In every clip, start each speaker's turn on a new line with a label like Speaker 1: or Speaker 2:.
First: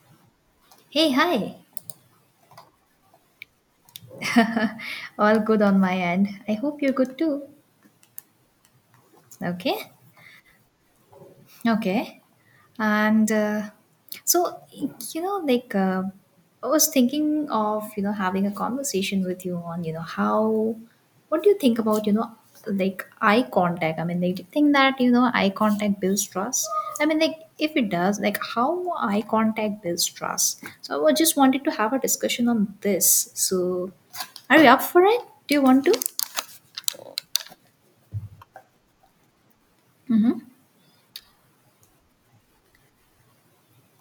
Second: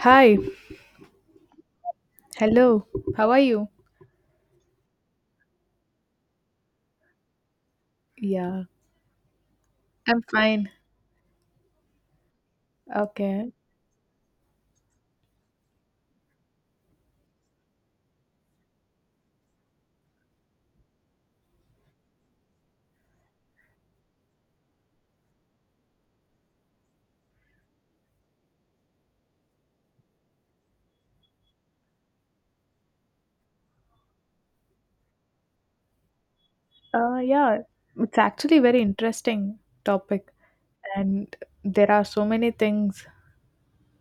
Speaker 1: Hi,
Speaker 2: Hey, hi.
Speaker 1: hello. How are you?
Speaker 2: All good on my end. I hope you're good too.
Speaker 1: Yeah,
Speaker 2: Okay.
Speaker 1: I'm fine.
Speaker 2: Okay. And
Speaker 1: Okay.
Speaker 2: uh, so, like, I was thinking of, having a conversation with you on, how, what do you think about, like eye contact? I mean, like, do you think that eye contact builds trust? I mean, like, if it does, like, how eye contact builds trust? So, I was just wanted to have a discussion on this. So, are you up for it? Do you want to?
Speaker 1: Yeah, it's actually very interesting topic, and there are so many things.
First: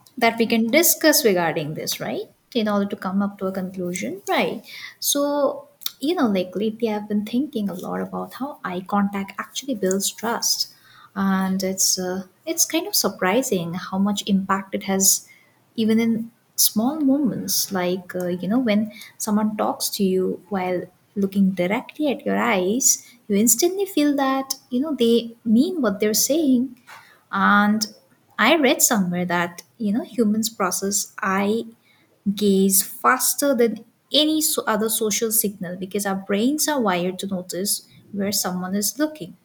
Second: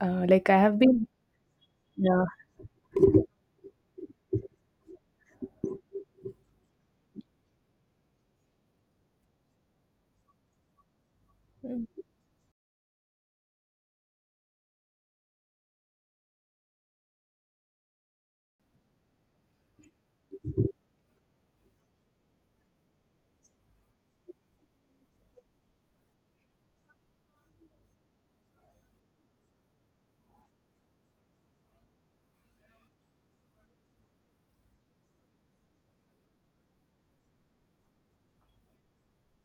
Speaker 2: That we
Speaker 1: Like I
Speaker 2: can
Speaker 1: have been,
Speaker 2: discuss regarding this,
Speaker 1: yeah,
Speaker 2: right? In order to come up to a conclusion, right? So, like lately I've been thinking a lot about how eye contact actually builds trust, and it's kind of surprising how much impact it has, even in small moments, like when someone talks to you while looking directly at your eyes, you instantly feel that they mean what they're saying. And I read somewhere that, humans process eye gaze faster than any other social signal because our brains are wired to notice where someone is looking.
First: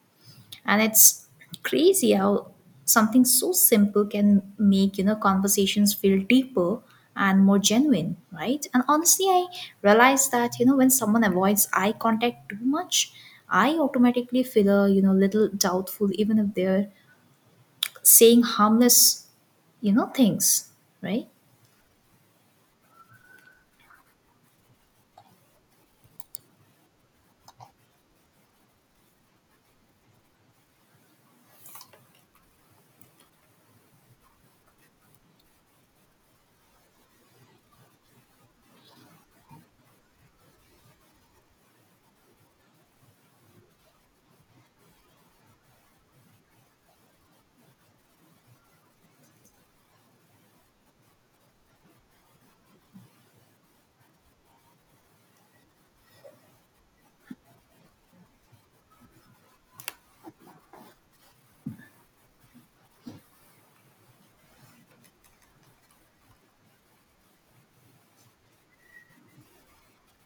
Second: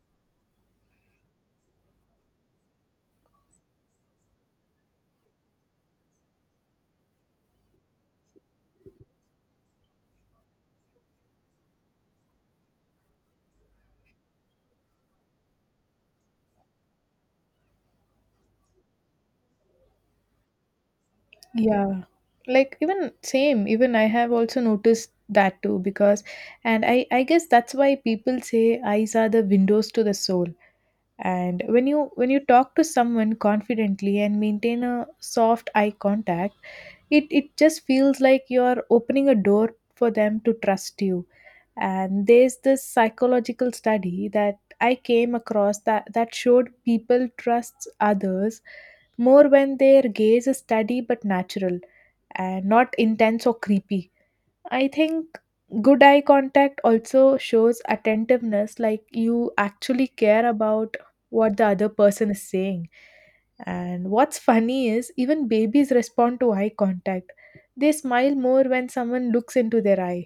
Speaker 2: And it's crazy how something so simple can make, conversations feel deeper and more genuine, right? And honestly, I realized that when someone avoids eye contact too much, I automatically feel a little doubtful even if they're saying harmless things, right?
Speaker 1: yeah. Like even same, even I have also noticed that too because, and I guess that's why people say eyes are the windows to the soul. And when you talk to someone confidently and maintain a soft eye contact, it just feels like you're opening a door for them to trust you. And there's this psychological study that I came across that showed people trust others more when their gaze is steady but natural and not intense or creepy. I think good eye contact also shows attentiveness, like you actually care about what the other person is saying. And what's funny is even babies respond to eye contact. They smile more when someone looks into their eyes.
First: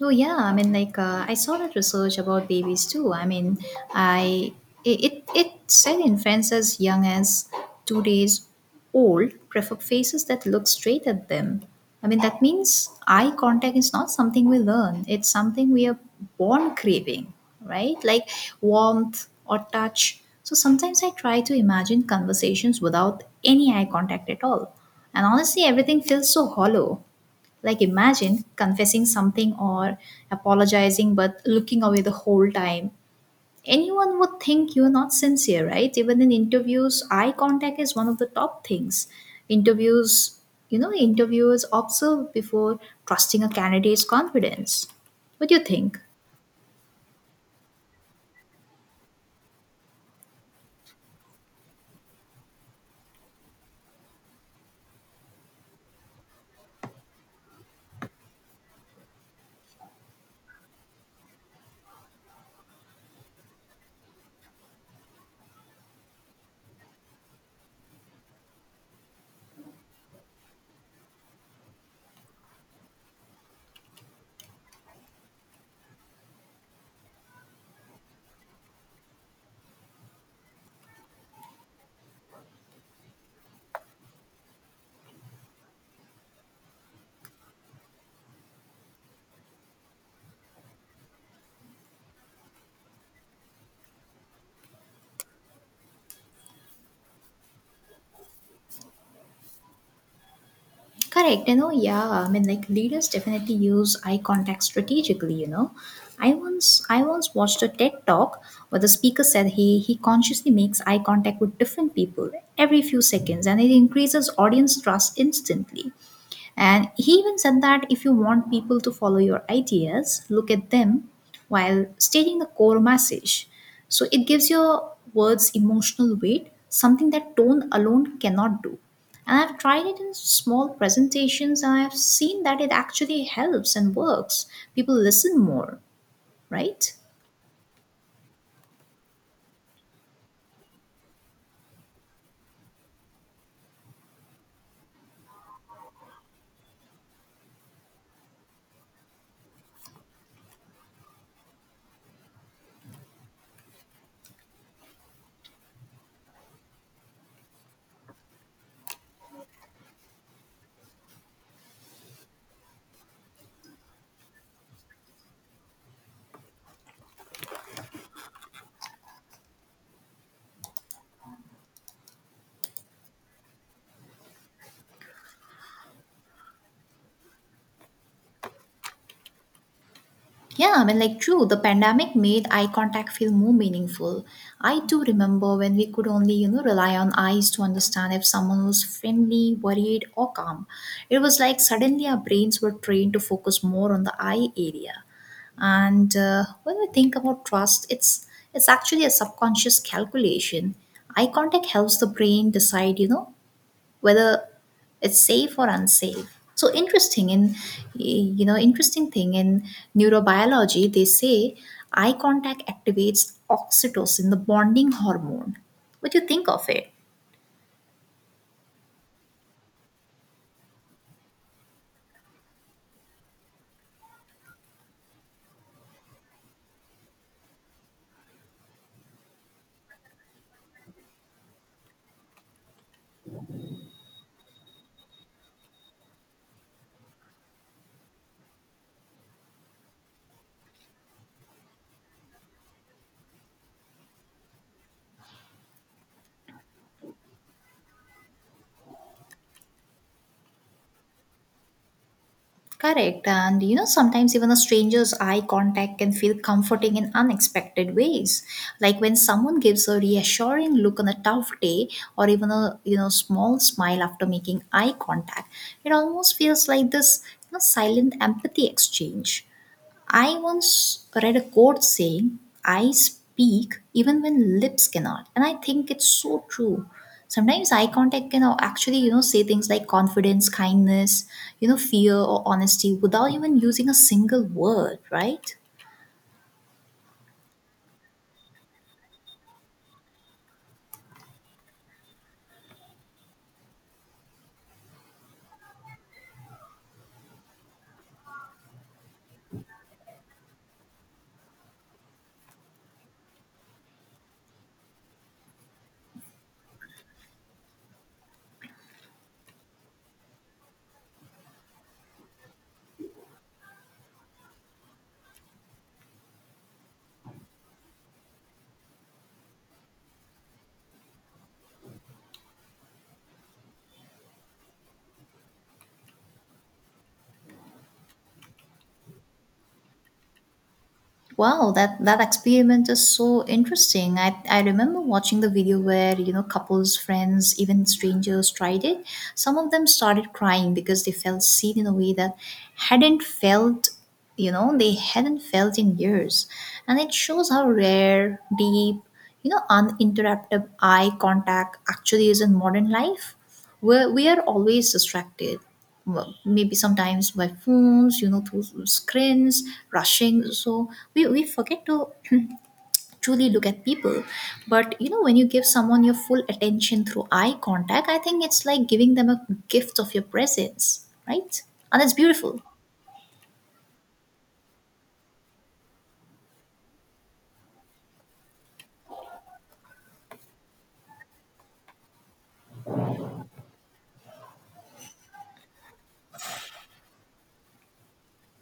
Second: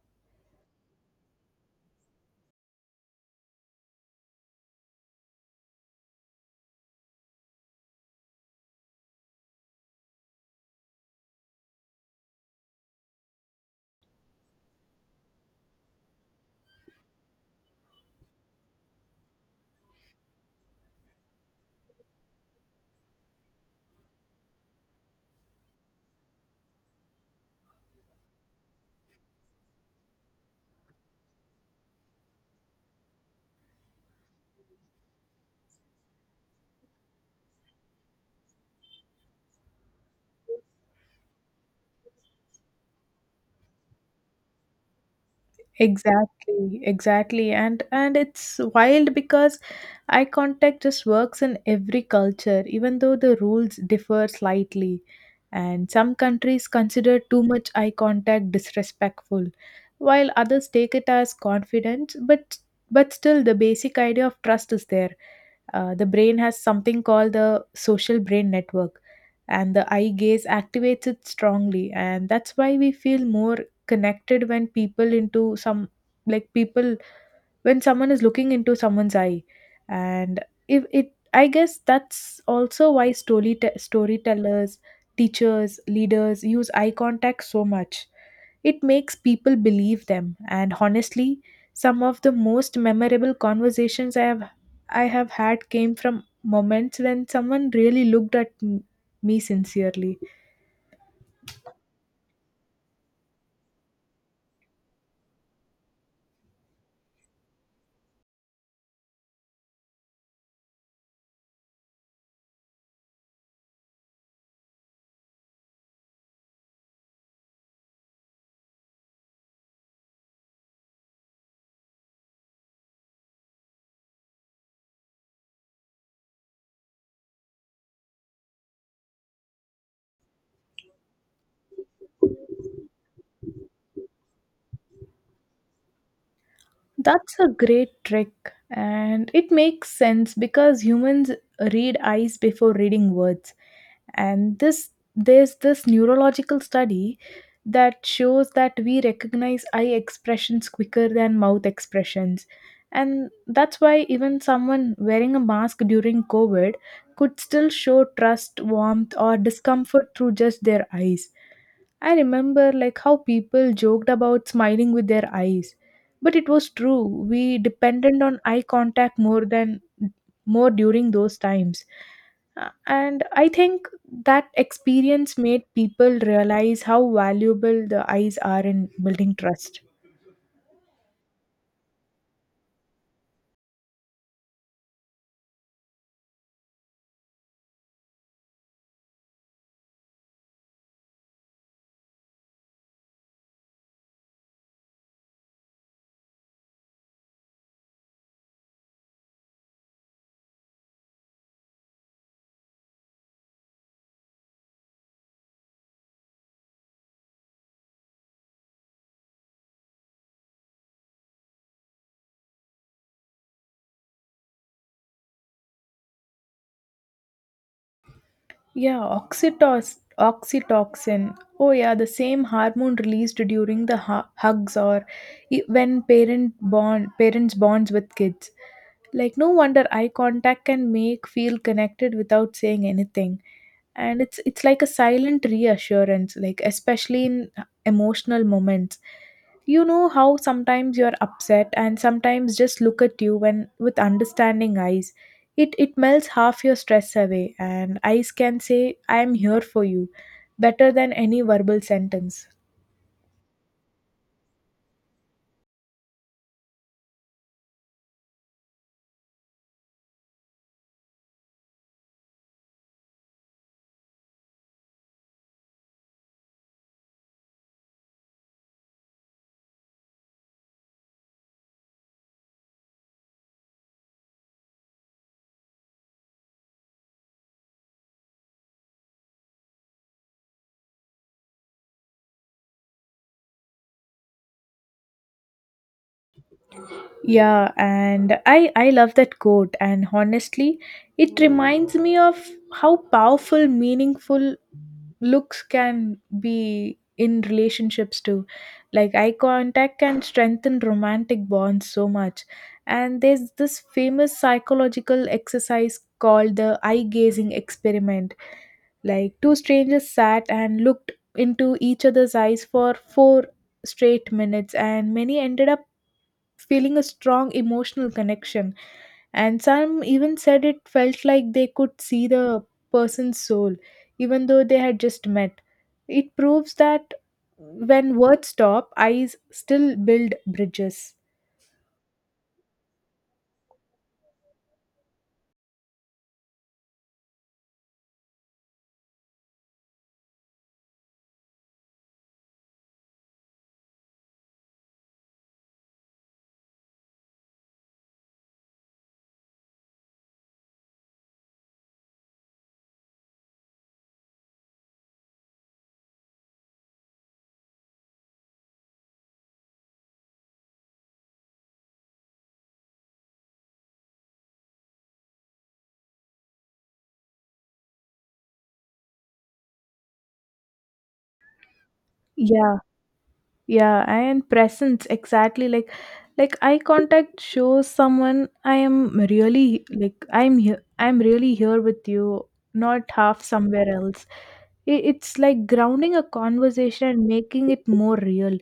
Speaker 2: Oh yeah, I mean, like I saw that research about babies too. I mean, I it it it said infants as young as 2 days old prefer faces that look straight at them. I mean, that means eye contact is not something we learn. It's something we are born craving, right? Like warmth or touch. So sometimes I try to imagine conversations without any eye contact at all. And honestly, everything feels so hollow. Like, imagine confessing something or apologizing but looking away the whole time. Anyone would think you're not sincere, right? Even in interviews, eye contact is one of the top things. Interviews, Interviewers observe before trusting a candidate's confidence. What do you think?
Speaker 1: Exactly, exactly. And it's wild because eye contact just works in every culture, even though the rules differ slightly. And some countries consider too much eye contact disrespectful, while others take it as confidence, but still the basic idea of trust is there. The brain has something called the social brain network, and the eye gaze activates it strongly, and that's why we feel more connected like people when someone is looking into someone's eye. And if it I guess that's also why storytellers, teachers, leaders use eye contact so much. It makes people believe them, and honestly, some of the most memorable conversations I have had came from moments when someone really looked at me sincerely.
Speaker 2: Correct, yeah. I mean, like leaders definitely use eye contact strategically. I once watched a TED talk where the speaker said he consciously makes eye contact with different people every few seconds, and it increases audience trust instantly. And he even said that if you want people to follow your ideas, look at them while stating the core message. So it gives your words emotional weight, something that tone alone cannot do. And I've tried it in small presentations and I've seen that it actually helps and works. People listen more, right?
Speaker 1: That's a great trick, and it makes sense because humans read eyes before reading words. And this there's this neurological study that shows that we recognize eye expressions quicker than mouth expressions. And that's why even someone wearing a mask during COVID could still show trust, warmth, or discomfort through just their eyes. I remember like how people joked about smiling with their eyes. But it was true. We depended on eye contact more during those times. And I think that experience made people realize how valuable the eyes are in building trust.
Speaker 2: Yeah, I mean, like, true, the pandemic made eye contact feel more meaningful. I do remember when we could only, rely on eyes to understand if someone was friendly, worried, or calm. It was like suddenly our brains were trained to focus more on the eye area. And when we think about trust, it's actually a subconscious calculation. Eye contact helps the brain decide, whether it's safe or unsafe. So interesting. And interesting thing in neurobiology, they say eye contact activates oxytocin, the bonding hormone. What do you think of it?
Speaker 1: Yeah, oxytocin. Oh, yeah, the same hormone released during the hugs or when parents bonds with kids. Like no wonder eye contact can make feel connected without saying anything. And it's like a silent reassurance, like especially in emotional moments. You know how sometimes you're upset and sometimes just look at you when with understanding eyes. It melts half your stress away, and eyes can say, I am here for you better than any verbal sentence.
Speaker 2: Correct. And sometimes even a stranger's eye contact can feel comforting in unexpected ways, like when someone gives a reassuring look on a tough day, or even a small smile after making eye contact. It almost feels like this silent empathy exchange. I once read a quote saying, "I speak even when lips cannot." And I think it's so true. Sometimes eye contact can actually, say things like confidence, kindness, fear or honesty without even using a single word, right?
Speaker 1: Yeah, and I love that quote, and honestly, it reminds me of how powerful meaningful looks can be in relationships too. Like eye contact can strengthen romantic bonds so much. And there's this famous psychological exercise called the eye gazing experiment. Like two strangers sat and looked into each other's eyes for 4 straight minutes, and many ended up feeling a strong emotional connection. And some even said it felt like they could see the person's soul, even though they had just met. It proves that when words stop, eyes still build bridges.
Speaker 2: Wow, that experiment is so interesting. I remember watching the video where, couples, friends, even strangers tried it. Some of them started crying because they felt seen in a way that hadn't felt, you know, they hadn't felt in years. And it shows how rare, deep, uninterrupted eye contact actually is in modern life. We are always distracted. Well, maybe sometimes by phones, through screens, rushing. So we forget to truly look at people. But, when you give someone your full attention through eye contact, I think it's like giving them a gift of your presence, right? And it's beautiful.
Speaker 1: Yeah, yeah, and presence, exactly. Like eye contact shows someone I am really, like I'm really here with you, not half somewhere else. It's like grounding a conversation and making it more real.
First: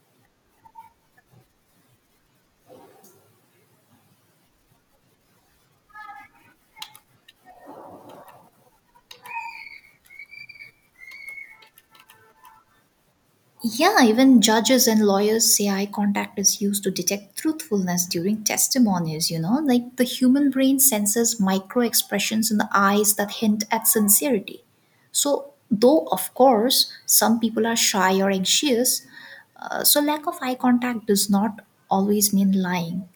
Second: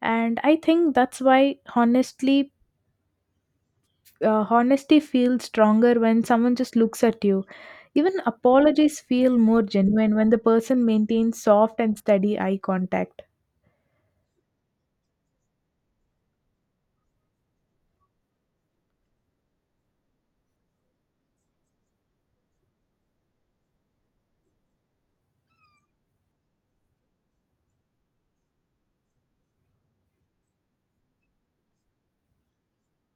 Speaker 1: And I think that's why, honestly honesty feels stronger when someone just looks at you. Even apologies feel more genuine when the person maintains soft and steady eye contact.
Speaker 2: Yeah, even judges and lawyers say eye contact is used to detect truthfulness during testimonies, you know? Like the human brain senses micro expressions in the eyes that hint at sincerity. So, though, of course, some people are shy or anxious, so, lack of eye contact does not always mean lying.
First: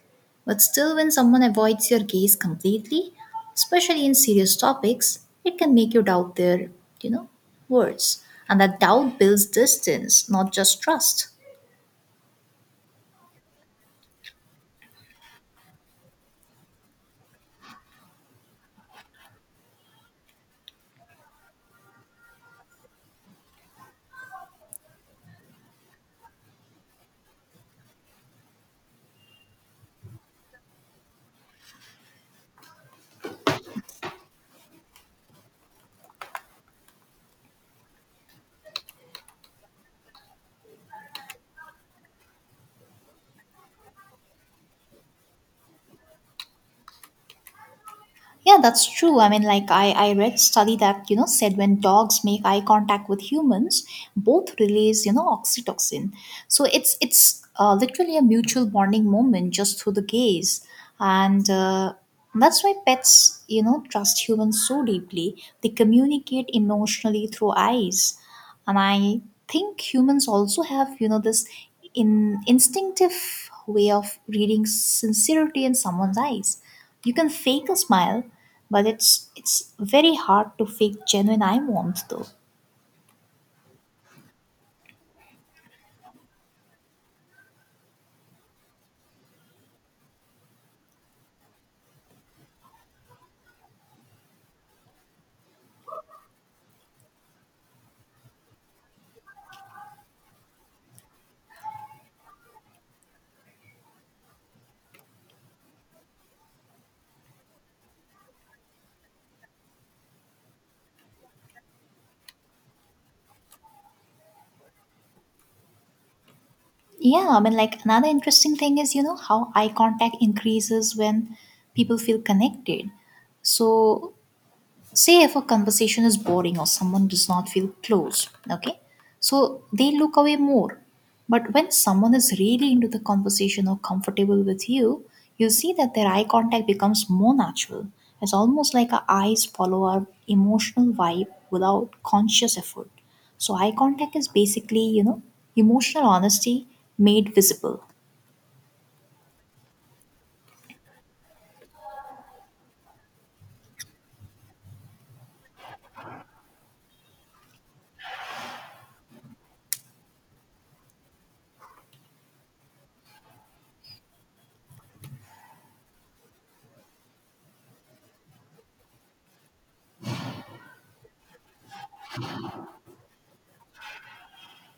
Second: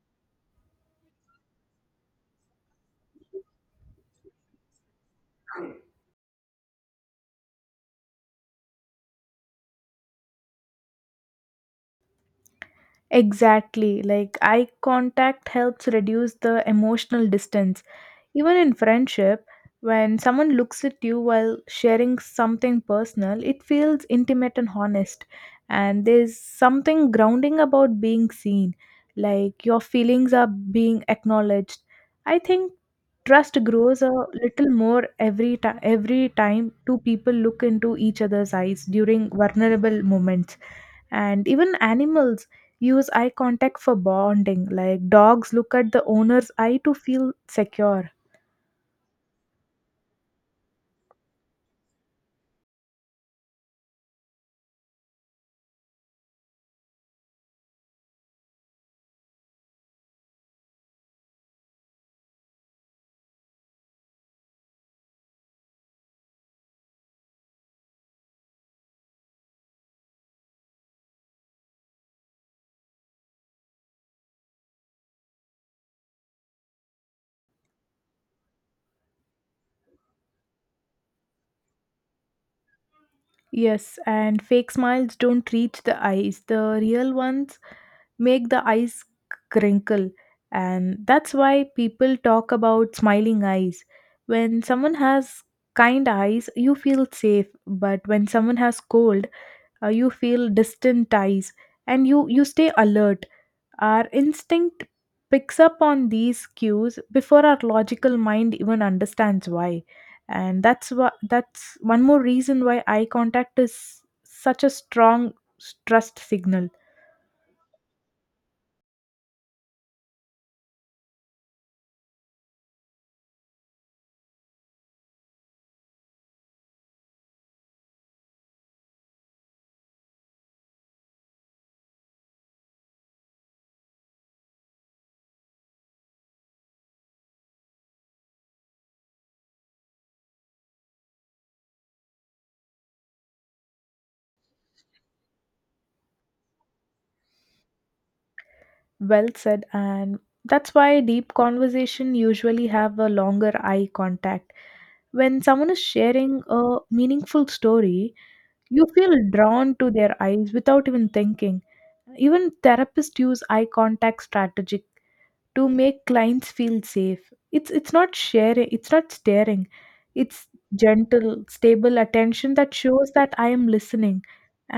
Speaker 2: But still, when someone avoids your gaze completely, especially in serious topics, it can make you doubt their, you know, words. And that doubt builds distance, not just trust.
Speaker 1: Exactly. Like eye contact helps reduce the emotional distance. Even in friendship, when someone looks at you while sharing something personal, it feels intimate and honest. And there's something grounding about being seen, like your feelings are being acknowledged. I think trust grows a little more every time two people look into each other's eyes during vulnerable moments. And even animals use eye contact for bonding, like dogs look at the owner's eye to feel secure.
Speaker 2: Yeah, that's true. I mean, like I read study that said when dogs make eye contact with humans, both release oxytocin. So it's literally a mutual bonding moment just through the gaze, and that's why pets trust humans so deeply. They communicate emotionally through eyes, and I think humans also have this in instinctive way of reading sincerity in someone's eyes. You can fake a smile, but it's very hard to fake genuine eye warmth though.
Speaker 1: Yes, and fake smiles don't reach the eyes. The real ones make the eyes crinkle, and that's why people talk about smiling eyes. When someone has kind eyes you feel safe, but when someone has cold, you feel distant ties, and you stay alert. Our instinct picks up on these cues before our logical mind even understands why. And that's one more reason why eye contact is such a strong trust signal.
Speaker 2: Yeah, I mean like another interesting thing is, how eye contact increases when people feel connected. So, say if a conversation is boring or someone does not feel close, okay, so they look away more. But when someone is really into the conversation or comfortable with you see that their eye contact becomes more natural. It's almost like our eyes follow our emotional vibe without conscious effort. So eye contact is basically emotional honesty made visible.
Speaker 1: Well said. And that's why deep conversation usually have a longer eye contact. When someone is sharing a meaningful story, you feel drawn to their eyes without even thinking. Even therapists use eye contact strategy to make clients feel safe. It's not sharing, it's not staring. It's gentle, stable attention that shows that I am listening,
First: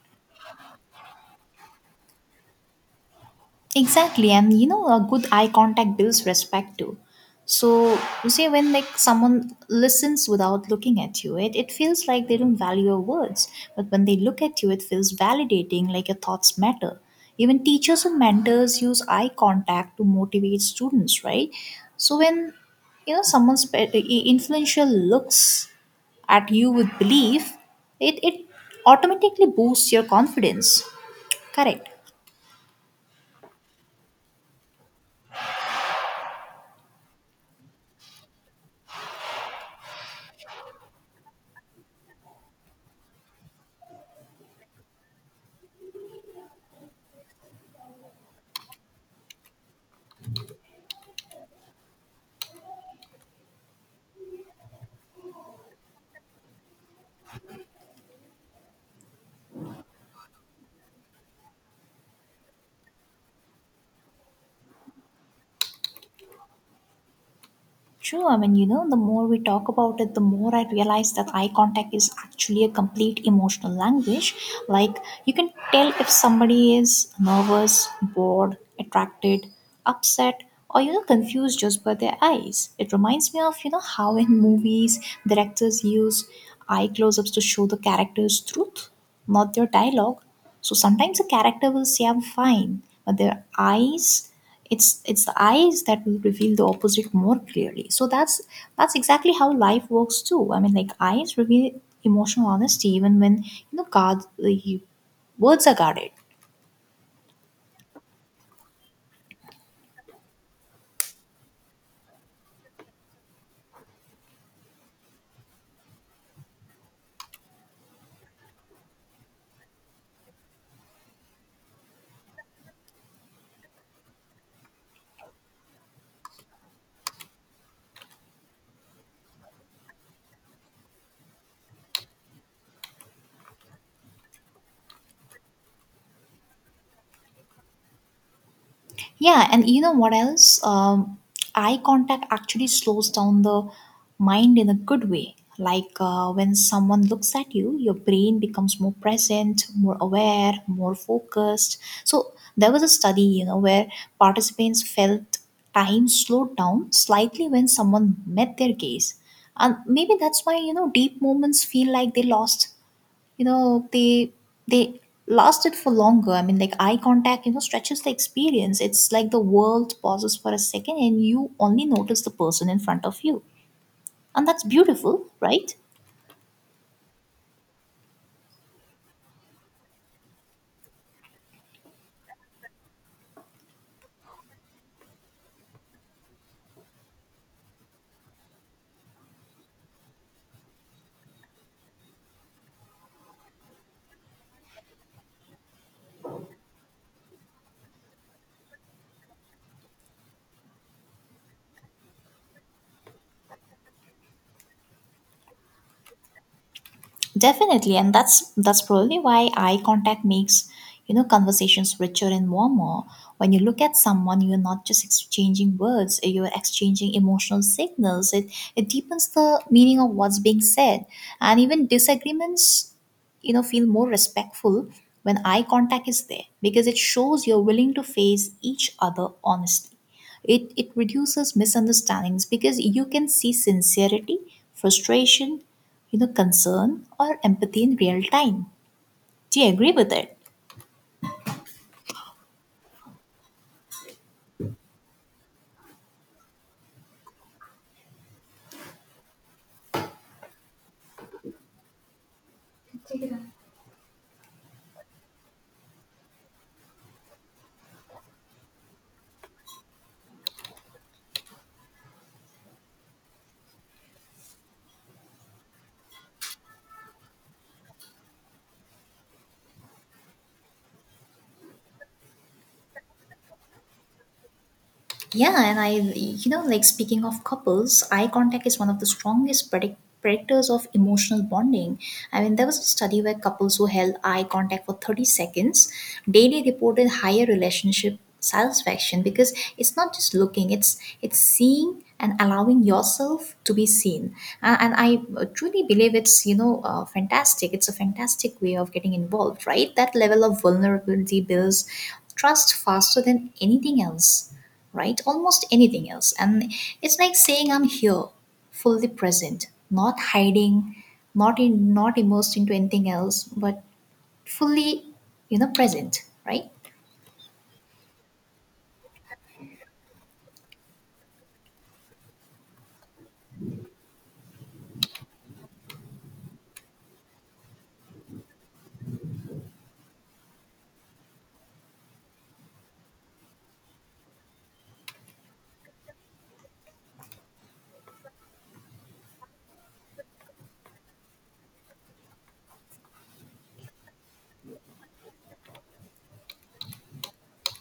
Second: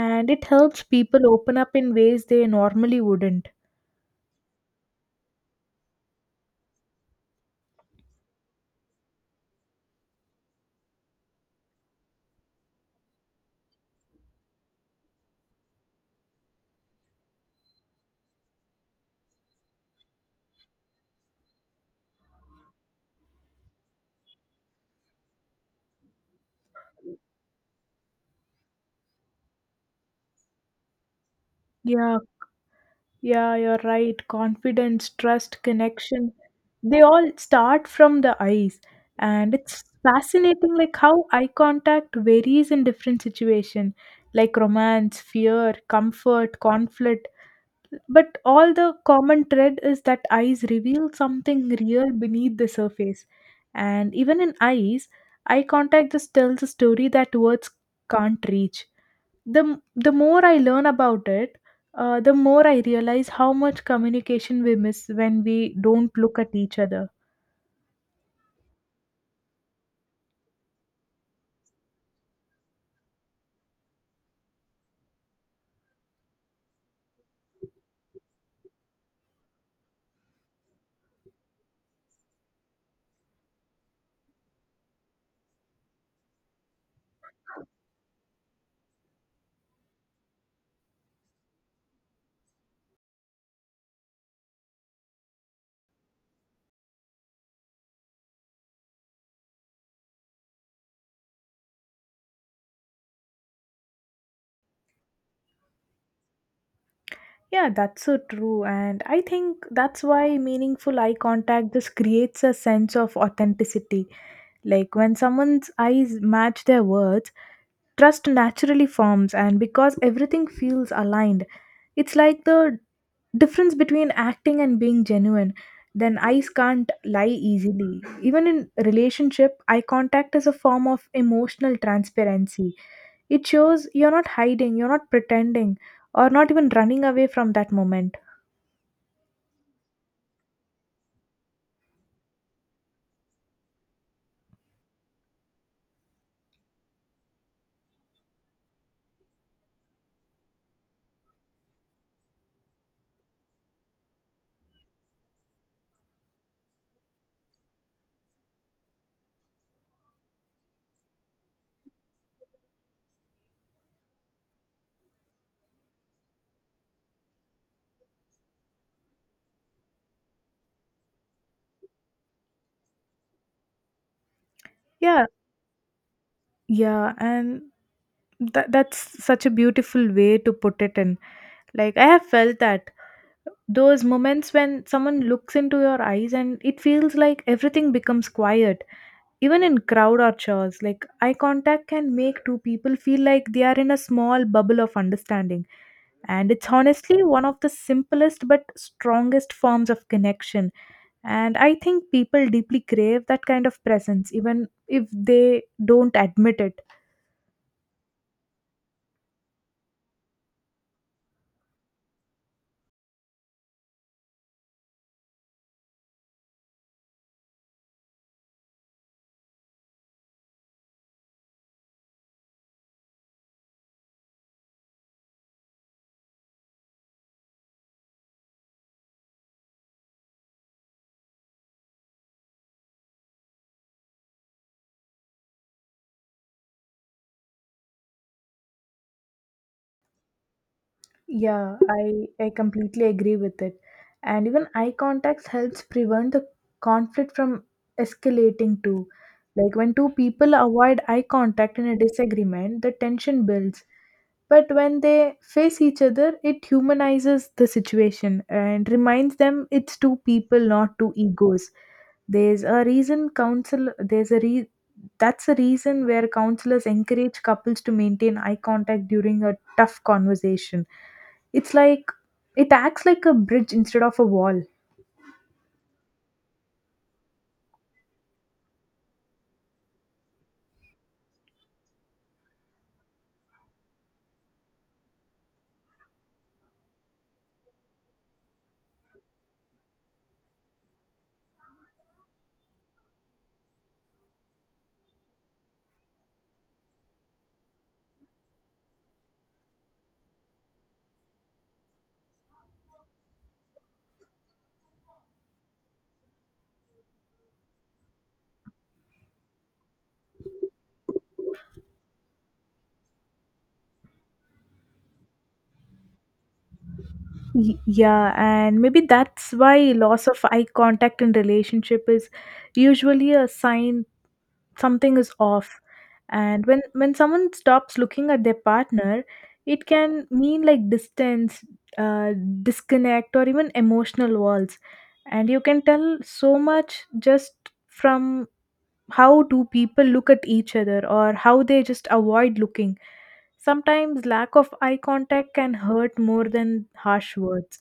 Speaker 1: and it helps people open up in ways they normally wouldn't.
Speaker 2: Exactly, and a good eye contact builds respect too. So you see, when like someone listens without looking at you, it feels like they don't value your words. But when they look at you, it feels validating, like your thoughts matter. Even teachers and mentors use eye contact to motivate students, right? So when someone's influential looks at you with belief, it automatically boosts your confidence. Correct.
Speaker 1: Yeah, yeah, you're right. Confidence, trust, connection, they all start from the eyes. And it's fascinating like how eye contact varies in different situation, like romance, fear, comfort, conflict. But all the common thread is that eyes reveal something real beneath the surface. And even in eyes, eye contact just tells a story that words can't reach. The the more I learn about it, the more I realize how much communication we miss when we don't look at each other.
Speaker 2: True, I mean, the more we talk about it, the more I realize that eye contact is actually a complete emotional language. Like, you can tell if somebody is nervous, bored, attracted, upset, or confused just by their eyes. It reminds me of, how in movies directors use eye close ups to show the character's truth, not their dialogue. So sometimes a character will say, "I'm fine," but their eyes, it's the eyes that will reveal the opposite more clearly. So that's exactly how life works too. I mean, like eyes reveal emotional honesty even when you know guard the words are guarded.
Speaker 1: Yeah, that's so true. And I think that's why meaningful eye contact just creates a sense of authenticity. Like when someone's eyes match their words, trust naturally forms, and because everything feels aligned, it's like the difference between acting and being genuine. Then eyes can't lie easily. Even in relationship, eye contact is a form of emotional transparency. It shows you're not hiding, you're not pretending, or not even running away from that moment.
Speaker 2: Yeah, and you know what else? Eye contact actually slows down the mind in a good way. Like when someone looks at you, your brain becomes more present, more aware, more focused. So there was a study, where participants felt time slowed down slightly when someone met their gaze. And maybe that's why, deep moments feel like they lost you know they lasted for longer. I mean, like eye contact stretches the experience. It's like the world pauses for a second and you only notice the person in front of you, and that's beautiful,
Speaker 1: Yeah,
Speaker 2: right?
Speaker 1: yeah, and that's such a beautiful way to put it in. Like I have felt that those moments when someone looks into your eyes and it feels like everything becomes quiet. Even in crowd or chores, like eye contact can make two people feel like they are in a small bubble of understanding. And it's honestly one of the simplest but strongest forms of connection. And I think people deeply crave that kind of presence, even if they don't admit it.
Speaker 2: Definitely, and that's probably why eye contact makes conversations richer and warmer. When you look at someone, you're not just exchanging words; you're exchanging emotional signals. It deepens the meaning of what's being said, and even disagreements, feel more respectful when eye contact is there because it shows you're willing to face each other honestly. It reduces misunderstandings because you can see sincerity, frustration, concern or empathy in real time. Do you agree with it?
Speaker 1: Yeah, I completely agree with it. And even eye contacts helps prevent the conflict from escalating too. Like when two people avoid eye contact in a disagreement, the tension builds. But when they face each other, it humanizes the situation and reminds them it's two people, not two egos. There's a reason counsel there's a re that's a reason where counselors encourage couples to maintain eye contact during a tough conversation. It's like it acts like a bridge instead of a wall.
Speaker 2: Yeah, and like speaking of couples, eye contact is one of the strongest predictors of emotional bonding. I mean, there was a study where couples who held eye contact for 30 seconds daily reported higher relationship satisfaction because it's not just looking, it's seeing and allowing yourself to be seen. And I truly believe it's, fantastic. It's a fantastic way of getting involved, right? That level of vulnerability builds trust faster than anything else, right? Almost anything else. And it's like saying I'm here, fully present, not hiding, not immersed into anything else, but fully, present, right?
Speaker 1: Yeah, and maybe that's why loss of eye contact in relationship is usually a sign something is off. And when someone stops looking at their partner, it can mean like distance, uh, disconnect, or even emotional walls. And you can tell so much just from how do people look at each other or how they just avoid looking. Sometimes lack of eye contact can hurt more than harsh words.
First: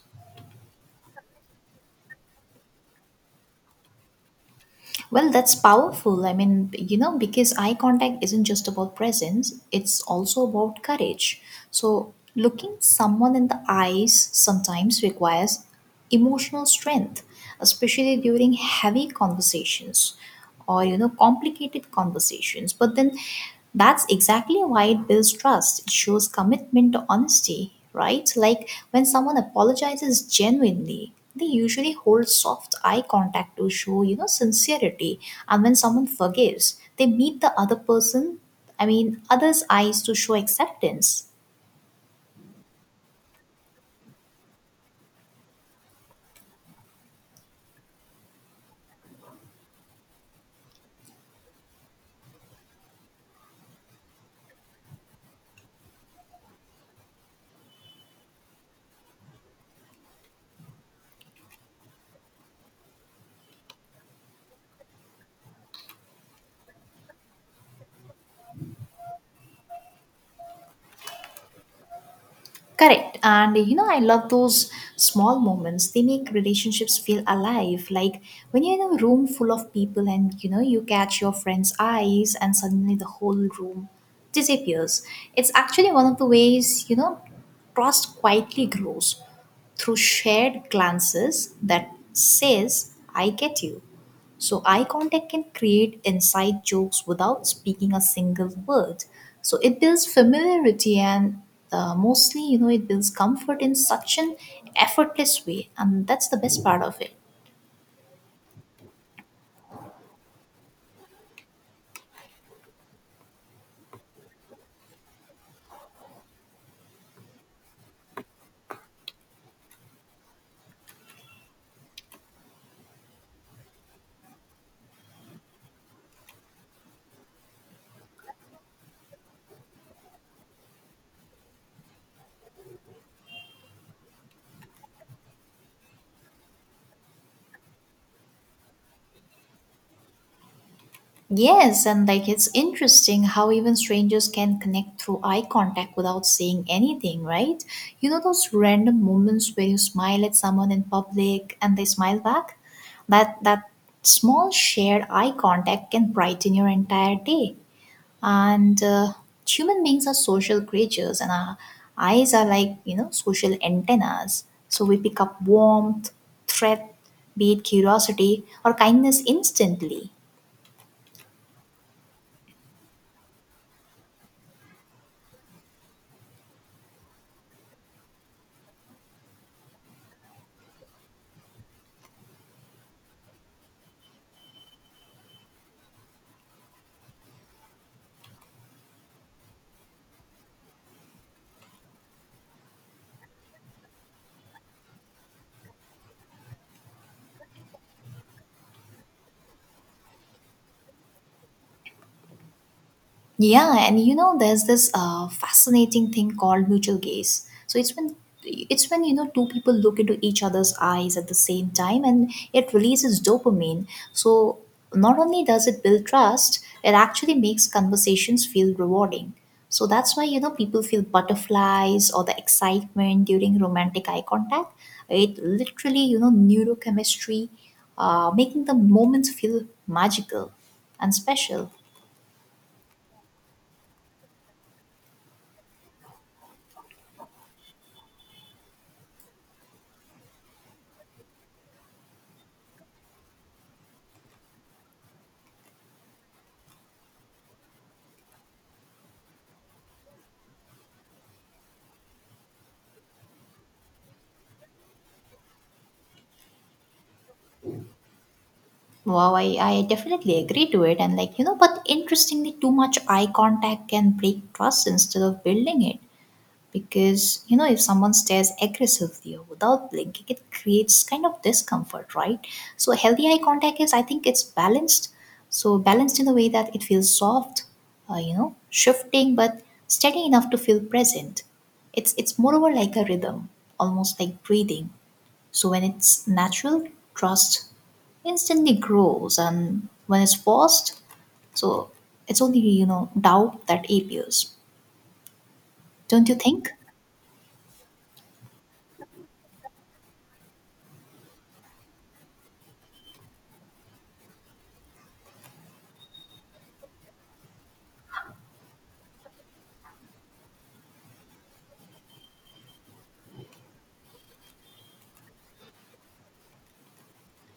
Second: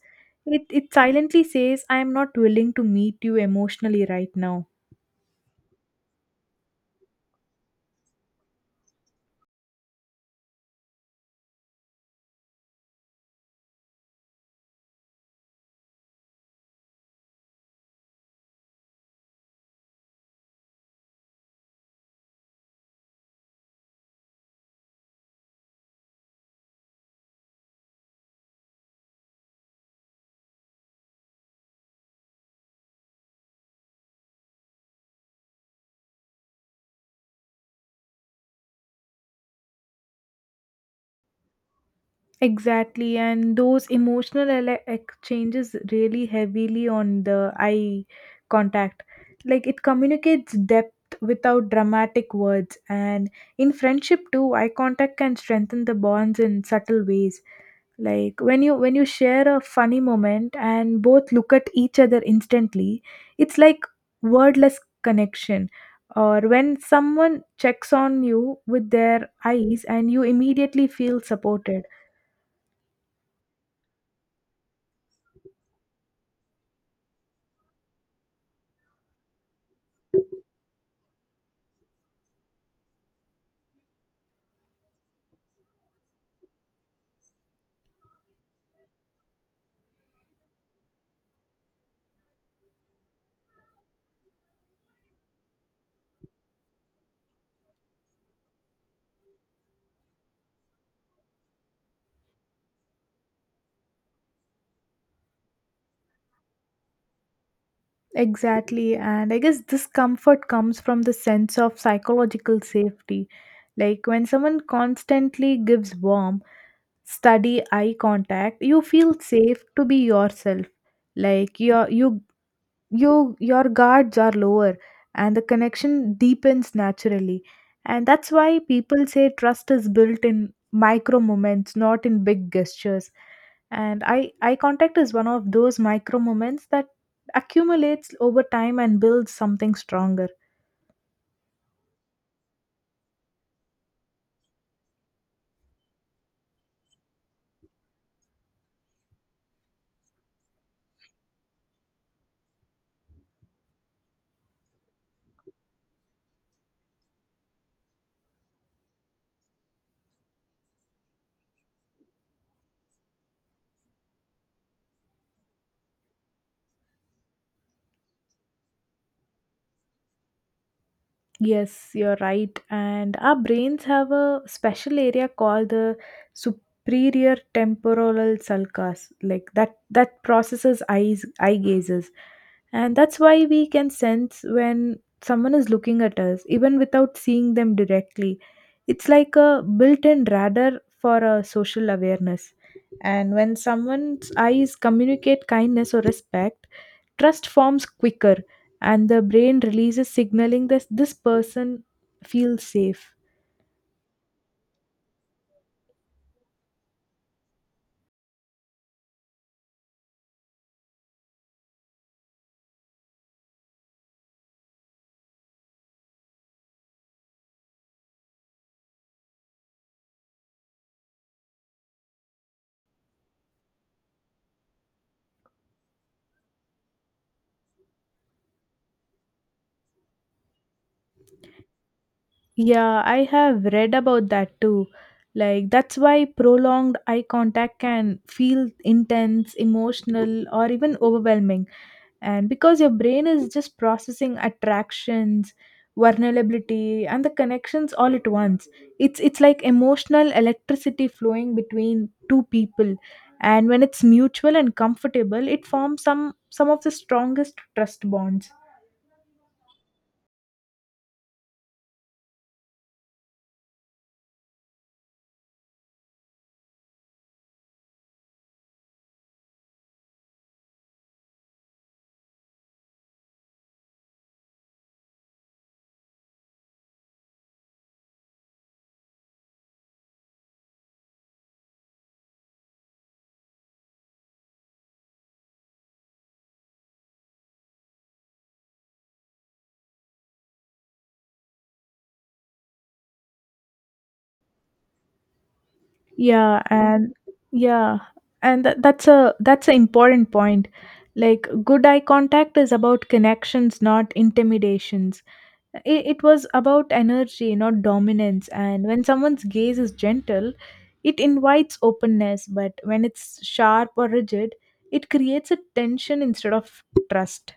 Speaker 1: It silently says, I am not willing to meet you emotionally right now.
Speaker 2: Well, that's powerful. I mean, you know, because eye contact isn't just about presence, it's also about courage. So, looking someone in the eyes sometimes requires emotional strength, especially during heavy conversations or you know complicated conversations, but then that's exactly why it builds trust. It shows commitment to honesty, right? Like when someone apologizes genuinely, they usually hold soft eye contact to show you know sincerity, and when someone forgives, they meet the other person, others' eyes to show acceptance.
Speaker 1: Exactly, and those emotional exchanges really heavily on the eye contact. Like it communicates depth without dramatic words, and in friendship too, eye contact can strengthen the bonds in subtle ways. Like when you share a funny moment and both look at each other instantly, it's like wordless connection. Or when someone checks on you with their eyes, and you immediately feel supported.
Speaker 2: Correct. And you know, I love those small moments. They make relationships feel alive. Like when you're in a room full of people and you know, you catch your friend's eyes and suddenly the whole room disappears. It's actually one of the ways, you know, trust quietly grows through shared glances that says, I get you. So eye contact can create inside jokes without speaking a single word. So it builds familiarity and mostly, you know, it builds comfort in such an effortless way, and that's the best part of it.
Speaker 1: Exactly, and I guess this comfort comes from the sense of psychological safety. Like when someone constantly gives warm, steady eye contact, you feel safe to be yourself. Like your guards are lower, and the connection deepens naturally. And that's why people say trust is built in micro moments, not in big gestures. And eye contact is one of those micro moments that accumulates over time and builds something stronger.
Speaker 2: Yes, and like it's interesting how even strangers can connect through eye contact without saying anything, right? You know those random moments where you smile at someone in public and they smile back? That small shared eye contact can brighten your entire day. And human beings are social creatures and our eyes are like you know social antennas, so we pick up warmth, threat, be it curiosity or kindness, instantly.
Speaker 1: Yes, you're right. And our brains have a special area called the superior temporal sulcus, like that processes eye gazes. And that's why we can sense when someone is looking at us, even without seeing them directly. It's like a built-in radar for a social awareness. And when someone's eyes communicate kindness or respect, trust forms quicker, and the brain releases signaling that this person feels safe.
Speaker 2: Yeah, and you know, there's this fascinating thing called mutual gaze. So it's when you know two people look into each other's eyes at the same time, and it releases dopamine. So not only does it build trust, it actually makes conversations feel rewarding. So that's why you know people feel butterflies or the excitement during romantic eye contact. It literally you know neurochemistry, making the moments feel magical and special.
Speaker 1: Yeah, I have read about that too. Like, that's why prolonged eye contact can feel intense, emotional, or even overwhelming, and because your brain is just processing attractions, vulnerability, and the connections all at once. It's like emotional electricity flowing between two people, and when it's mutual and comfortable, it forms some of the strongest trust bonds.
Speaker 2: Wow, I definitely agree to it. And like, you know, but interestingly, too much eye contact can break trust instead of building it. Because, you know, if someone stares aggressively or without blinking, it creates kind of discomfort, right? So healthy eye contact is, I think it's balanced. So balanced in a way that it feels soft, you know, shifting, but steady enough to feel present. It's moreover like a rhythm, almost like breathing. So when it's natural, trust instantly grows, and when it's forced, so it's only you know doubt that appears. Don't you
Speaker 1: yeah
Speaker 2: think?
Speaker 1: and yeah, and that's an important point. Like, good eye contact is about connections, not intimidations. It was about energy, not dominance, and when someone's gaze is gentle, it invites openness, but when it's sharp or rigid, it creates a tension instead of trust.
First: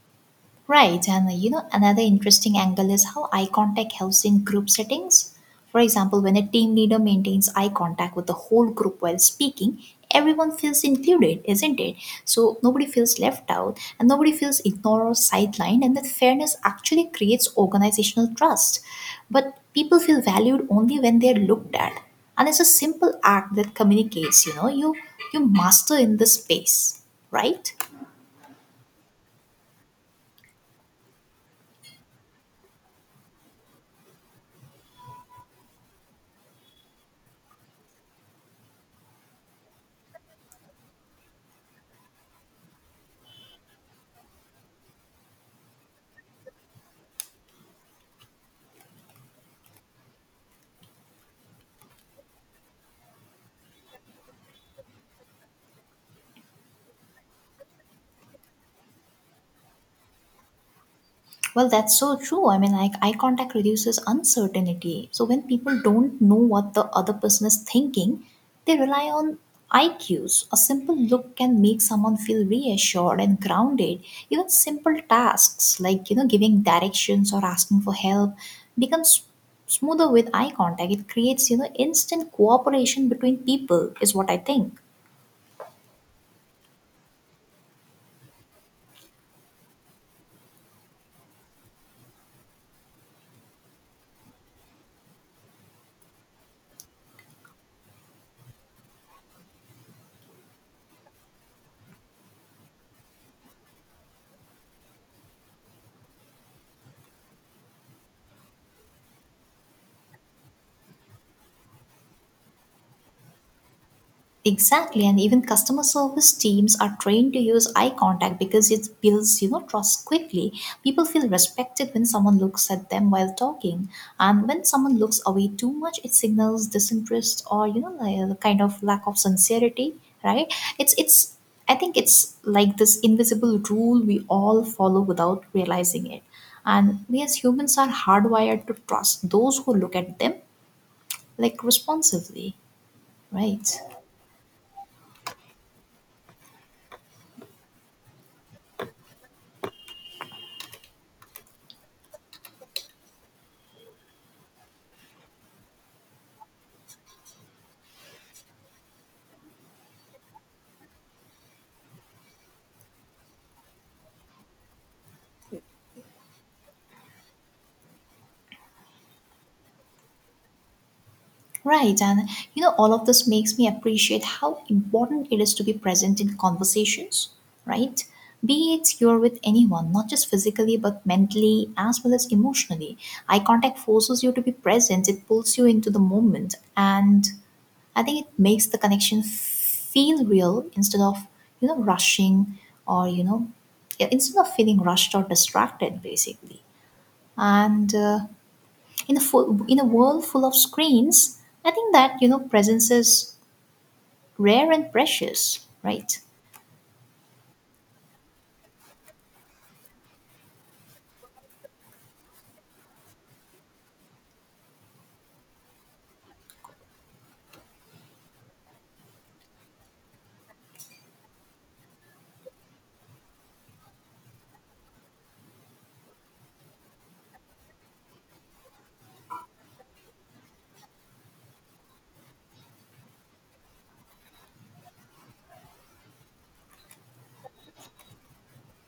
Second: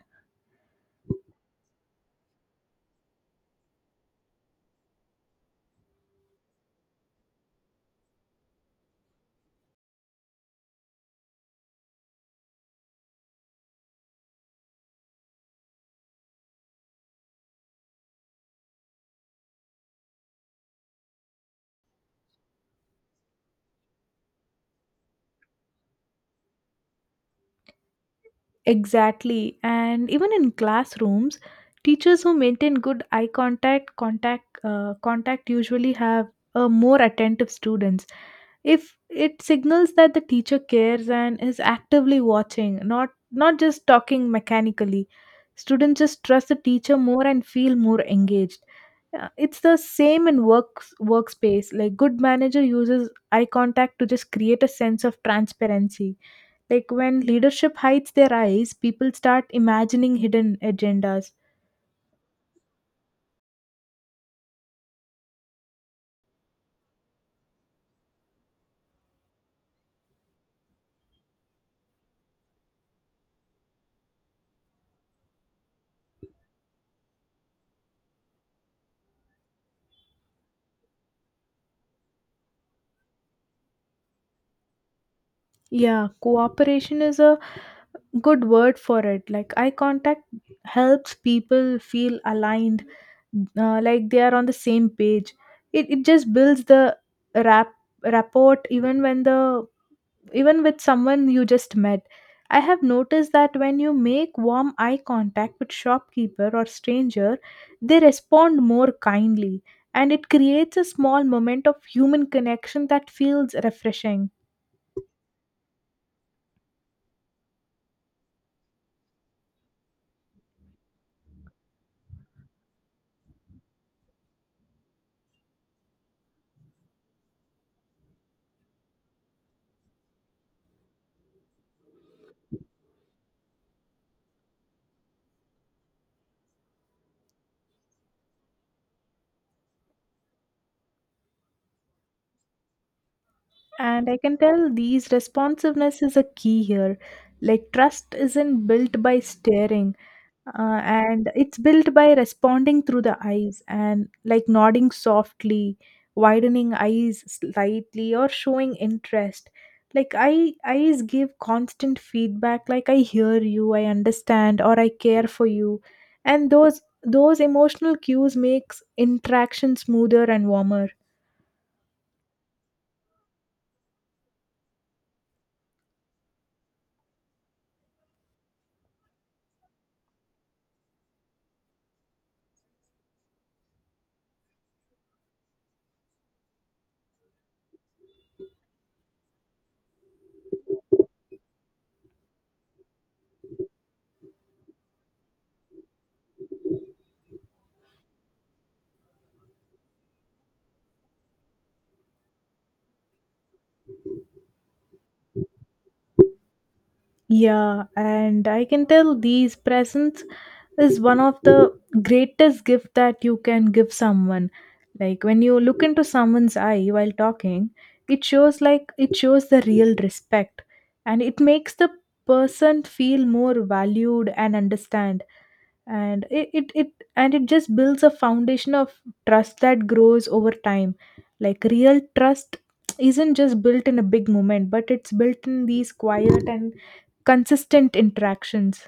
Speaker 2: Right, and you know, another interesting angle is how eye contact helps in group settings. For example, when a team leader maintains eye contact with the whole group while speaking, everyone feels included, isn't it? So nobody feels left out and nobody feels ignored or sidelined, and that fairness actually creates organizational trust. But people feel valued only when they're looked at. And it's a simple act that communicates, you know, you master in this space, right?
Speaker 1: Exactly. And even in classrooms, teachers who maintain good eye contact usually have more attentive students. If it signals that the teacher cares and is actively watching, not just talking mechanically, students just trust the teacher more and feel more engaged. It's the same in workspace. Like, good manager uses eye contact to just create a sense of transparency. Like, when leadership hides their eyes, people start imagining hidden agendas.
Speaker 2: Well, that's so true. I mean, like eye contact reduces uncertainty. So when people don't know what the other person is thinking, they rely on IQs. A simple look can make someone feel reassured and grounded. Even simple tasks like, you know, giving directions or asking for help becomes smoother with eye contact. It creates, you know, instant cooperation between people is what I think.
Speaker 1: Yeah, cooperation is a good word for it. Like, eye contact helps people feel aligned, like they are on the same page. It just builds the rap rapport even when the even with someone you just met. I have noticed that when you make warm eye contact with shopkeeper or stranger, they respond more kindly, and it creates a small moment of human connection that feels refreshing.
Speaker 2: Exactly, and even customer service teams are trained to use eye contact because it builds, you know, trust quickly. People feel respected when someone looks at them while talking, and when someone looks away too much, it signals disinterest or you know, like a kind of lack of sincerity. Right? It's it's. I think it's like this invisible rule we all follow without realizing it, and we as humans are hardwired to trust those who look at them like responsively. Right.
Speaker 1: And I can tell these responsiveness is a key here. Like, trust isn't built by staring, and it's built by responding through the eyes, and like nodding softly, widening eyes slightly, or showing interest. Like, I eyes give constant feedback. Like, I hear you, I understand, or I care for you, and those emotional cues makes interaction smoother and warmer.
Speaker 2: Right, and you know, all of this makes me appreciate how important it is to be present in conversations, right? Be it you're with anyone, not just physically, but mentally as well as emotionally. Eye contact forces you to be present, it pulls you into the moment, and I think it makes the connection feel real instead of, you know, rushing or, you know, instead of feeling rushed or distracted, basically. And in a world full of screens, I think that you know presence is rare and precious, right?
Speaker 1: Yeah, and I can tell these presents is one of the greatest gift that you can give someone. Like, when you look into someone's eye while talking, it shows the real respect, and it makes the person feel more valued and understand, and it and it just builds a foundation of trust that grows over time. Like, real trust isn't just built in a big moment, but it's built in these quiet and consistent interactions.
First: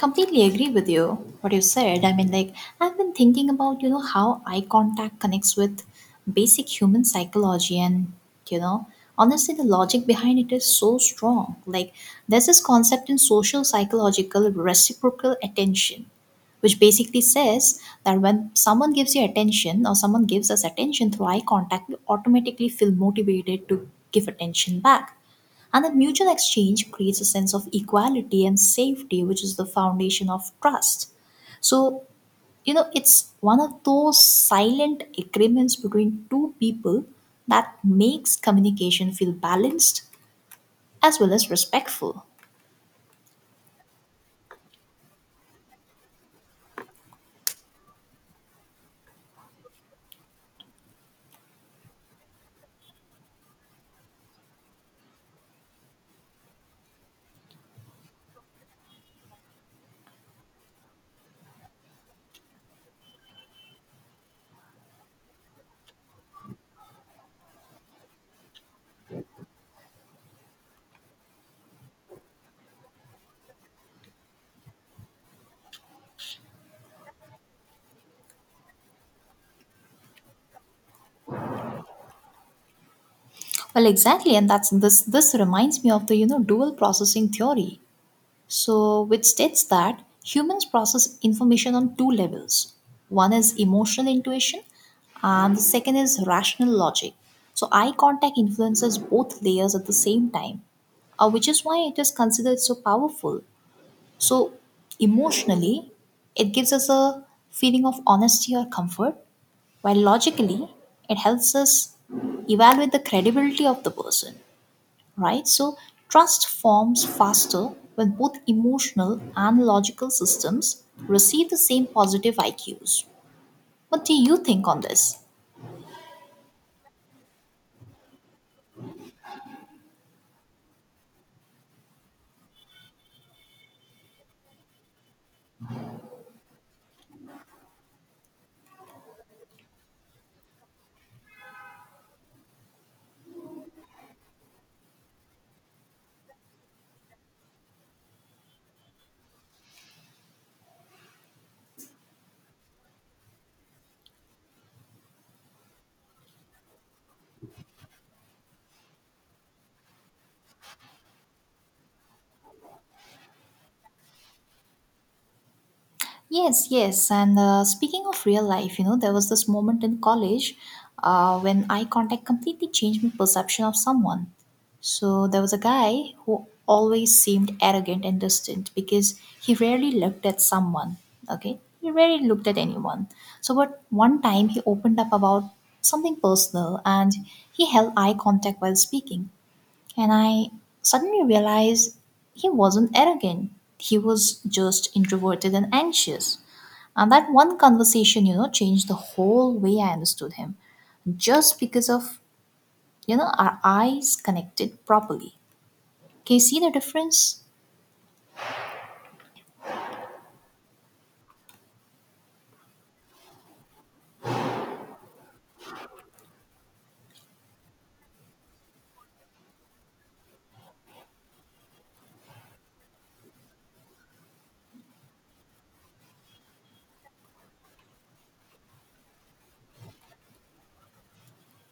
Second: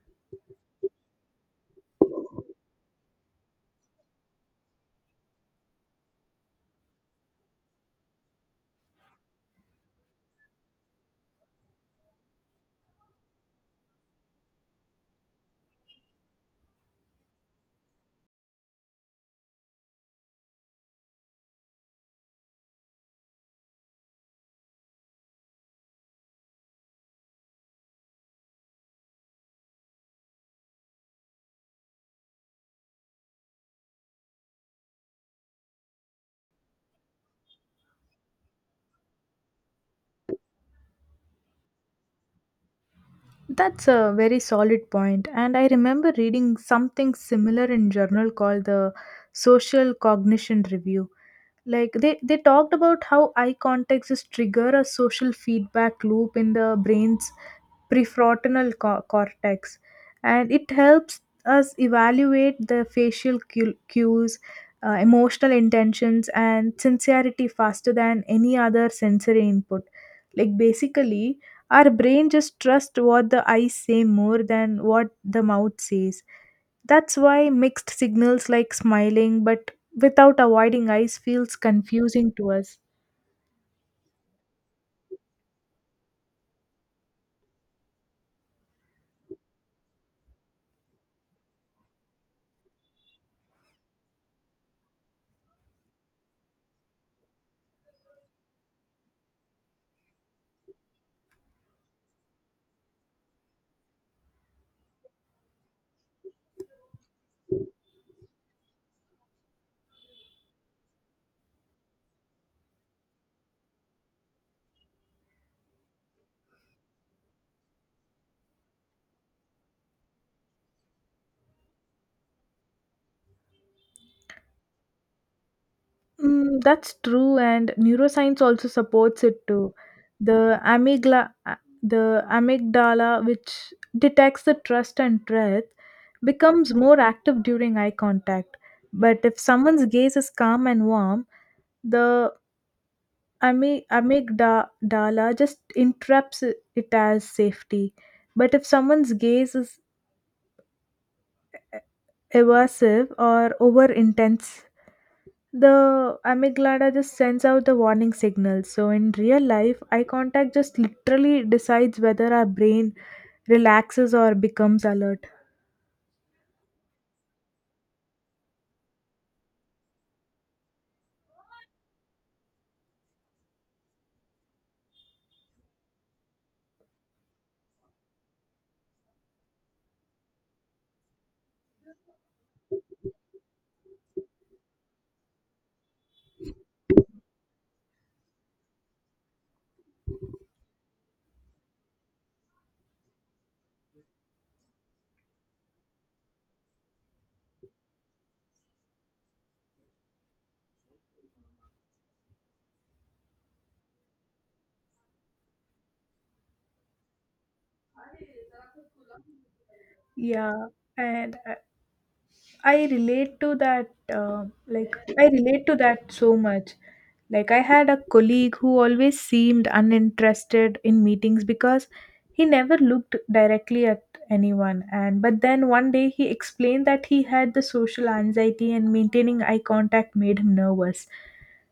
Speaker 2: Completely agree with you what you said. I mean, like I've been thinking about you know how eye contact connects with basic human psychology, and you know honestly the logic behind it is so strong. Like there's this concept in social psychological reciprocal attention, which basically says that when someone gives you attention or someone gives us attention through eye contact, we automatically feel motivated to give attention back. And that mutual exchange creates a sense of equality and safety, which is the foundation of trust. So, you know, it's one of those silent agreements between two people that makes communication feel balanced as well as respectful.
Speaker 1: That's a very solid point, and I remember reading something similar in journal called the Social Cognition Review. Like, they talked about how eye contacts is trigger a social feedback loop in the brain's prefrontal cortex, and it helps us evaluate the facial cues, emotional intentions, and sincerity faster than any other sensory input. Like, basically our brain just trusts what the eyes say more than what the mouth says. That's why mixed signals, like smiling but without avoiding ice, feels confusing to us.
Speaker 2: Well, exactly, and that's this. This reminds me of the you know dual processing theory, so, which states that humans process information on two levels. One is emotional intuition, and the second is rational logic. So, eye contact influences both layers at the same time, which is why it is considered so powerful. So, emotionally, it gives us a feeling of honesty or comfort, while logically, it helps us evaluate the credibility of the person, right? So trust forms faster when both emotional and logical systems receive the same positive IQs. What do you think on this?
Speaker 1: Mm, that's true, and neuroscience also supports it too. The amygdala, the amygdala, which detects the trust and threat, becomes more active during eye contact. But if someone's gaze is calm and warm, the amygdala just interrupts it as safety. But if someone's gaze is eh, evasive or over intense, the amygdala just sends out the warning signals. So in real life, eye contact just literally decides whether our brain relaxes or becomes alert.
Speaker 2: Yes, yes. And speaking of real life, you know, there was this moment in college when eye contact completely changed my perception of someone. So there was a guy who always seemed arrogant and distant because he rarely looked at someone. Okay, he rarely looked at anyone. So, but one time he opened up about something personal and he held eye contact while speaking. And I suddenly realized he wasn't arrogant. He was just introverted and anxious. And that one conversation, you know, changed the whole way I understood him. Just because of, you know, our eyes connected properly. Can you see the difference?
Speaker 1: Yeah, and I relate to that, I relate to that so much. Like, I had a colleague who always seemed uninterested in meetings because he never looked directly at anyone. And but then one day he explained that he had the social anxiety, and maintaining eye contact made him nervous.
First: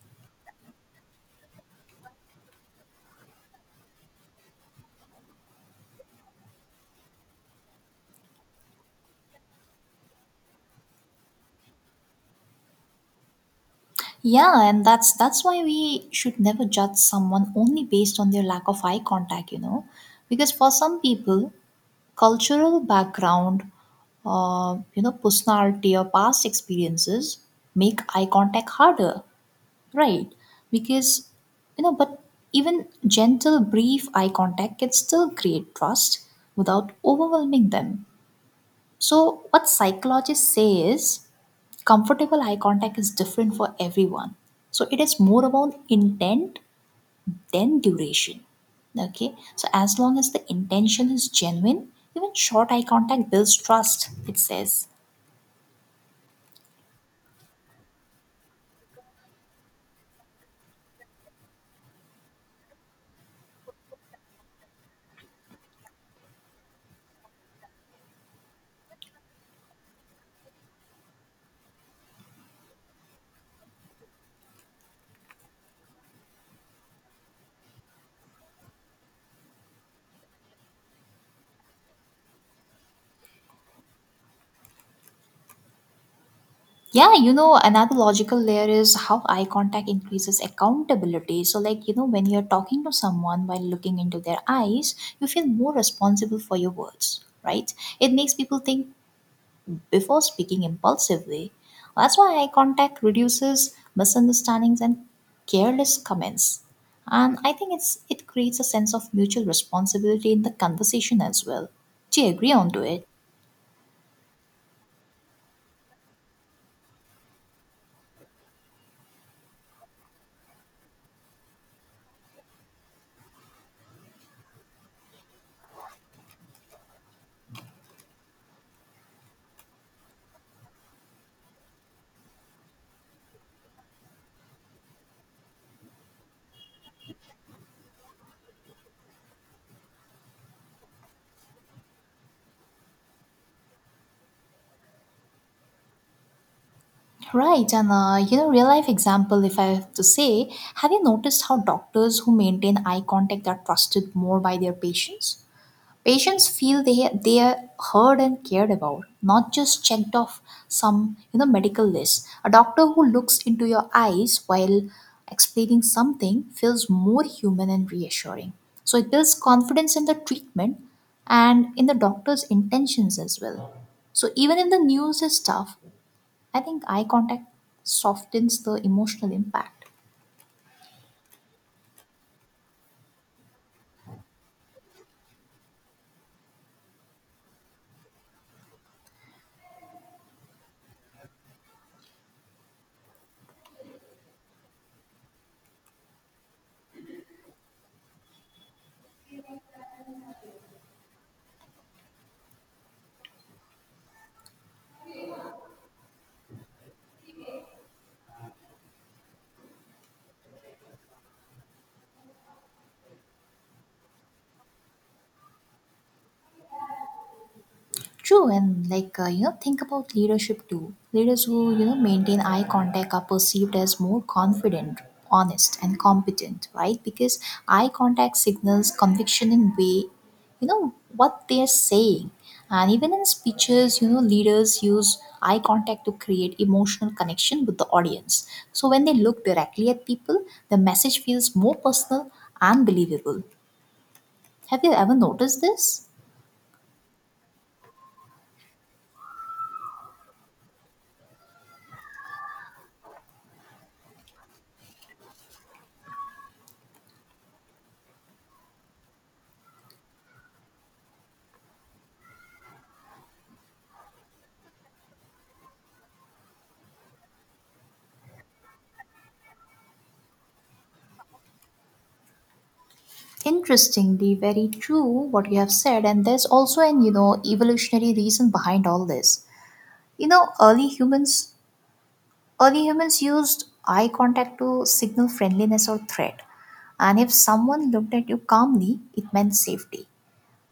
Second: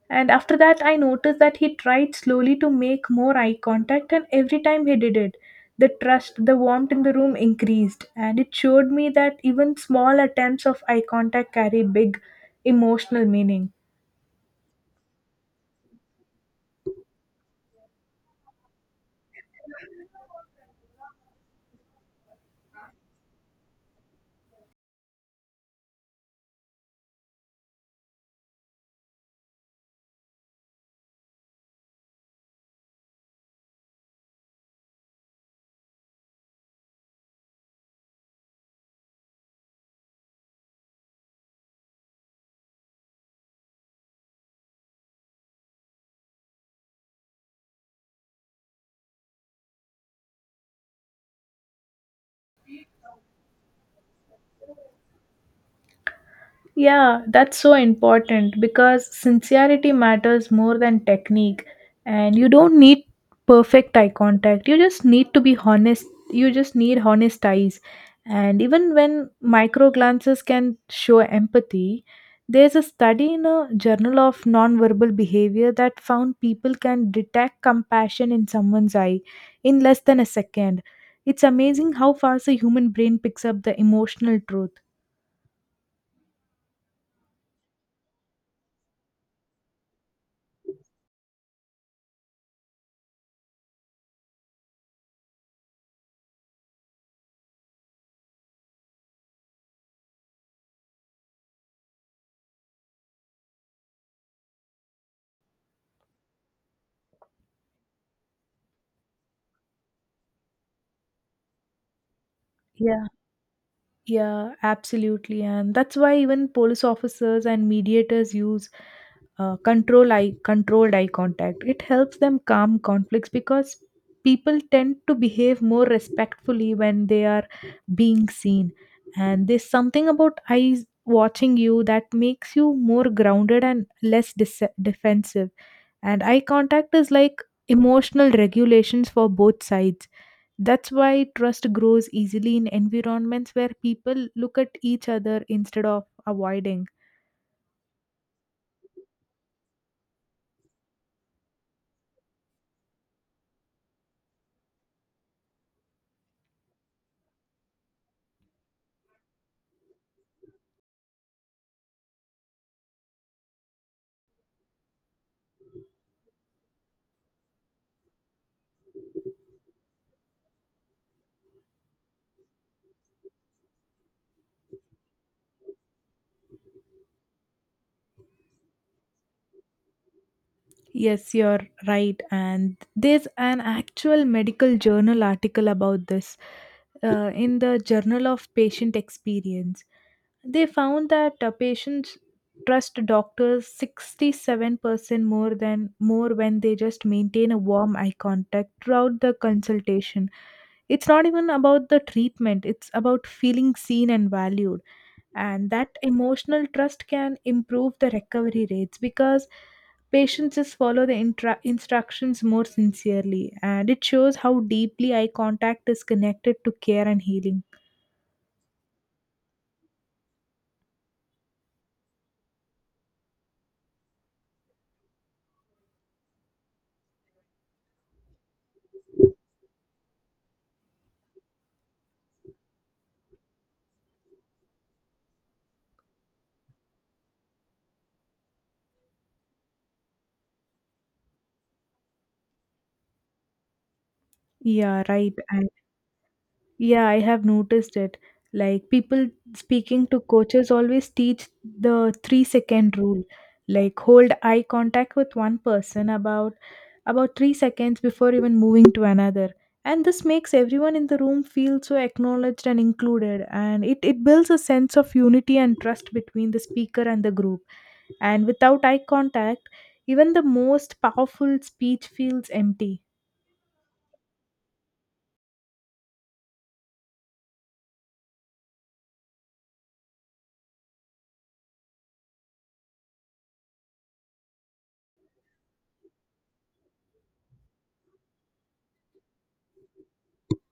Speaker 1: And after that, I noticed that he tried slowly to make more eye contact, and every time he did it, the trust, the warmth in the room increased, and it showed me that even small attempts of eye contact carry big emotional meaning.
Speaker 2: Yeah, and that's why we should never judge someone only based on their lack of eye contact, you know, because for some people, cultural background, you know, personality or past experiences make eye contact harder, right? Because you know, but even gentle, brief eye contact can still create trust without overwhelming them. So, what psychologists say is comfortable eye contact is different for everyone. So, it is more about intent than duration. Okay, so as long as the intention is genuine, even short eye contact builds trust, it says.
Speaker 1: Yeah, that's so important because sincerity matters more than technique. And you don't need perfect eye contact. You just need to be honest. You just need honest eyes. And even when micro glances can show empathy, there's a study in a journal of nonverbal behavior that found people can detect compassion in someone's eye in less than a second. It's amazing how fast the human brain picks up the emotional truth.
Speaker 2: Yeah, you know, another logical layer is how eye contact increases accountability. So, like, you know, when you're talking to someone while looking into their eyes, you feel more responsible for your words, right? It makes people think before speaking impulsively. That's why eye contact reduces misunderstandings and careless comments. And I think it's it creates a sense of mutual responsibility in the conversation as well. Do you agree on to it?
Speaker 1: Yeah. Yeah, absolutely. And that's why even police officers and mediators use controlled eye contact. It helps them calm conflicts because people tend to behave more respectfully when they are being seen. And there's something about eyes watching you that makes you more grounded and less defensive. And eye contact is like emotional regulations for both sides. That's why trust grows easily in environments where people look at each other instead of avoiding.
Speaker 2: Right, and you know, real life example, if I have to say, have you noticed how doctors who maintain eye contact are trusted more by their patients? Patients feel they are heard and cared about, not just checked off some you know medical list. A doctor who looks into your eyes while explaining something feels more human and reassuring. So it builds confidence in the treatment and in the doctor's intentions as well. So even if the news is tough, I think eye contact softens the emotional impact.
Speaker 1: Yes, you're right. And there's an actual medical journal article about this, in the Journal of Patient Experience. They found that patients trust doctors 67% more when they just maintain a warm eye contact throughout the consultation. It's not even about the treatment, it's about feeling seen and valued. And that emotional trust can improve the recovery rates because patients just follow the instructions more sincerely, and it shows how deeply eye contact is connected to care and healing.
Speaker 2: True, and like you know, think about leadership too. Leaders who you know maintain eye contact are perceived as more confident, honest, and competent, right? Because eye contact signals conviction in way, you know, what they are saying. And even in speeches, you know, leaders use eye contact to create emotional connection with the audience. So when they look directly at people, the message feels more personal and believable. Have you
Speaker 1: Yeah,
Speaker 2: ever
Speaker 1: right.
Speaker 2: noticed this?
Speaker 1: Yeah, I have noticed it. Like, people speaking to coaches always teach the three-second rule. Like, hold eye contact with one person about 3 seconds before even moving to another. And this makes everyone in the room feel so acknowledged and included. And it builds a sense of unity and trust between the speaker and the group. And without eye contact, even the most powerful speech feels empty.
Speaker 2: Interestingly, very true what you have said, and there's also an you know evolutionary reason behind all this. You know, early humans used eye contact to signal friendliness or threat, and if someone looked at you calmly, it meant safety.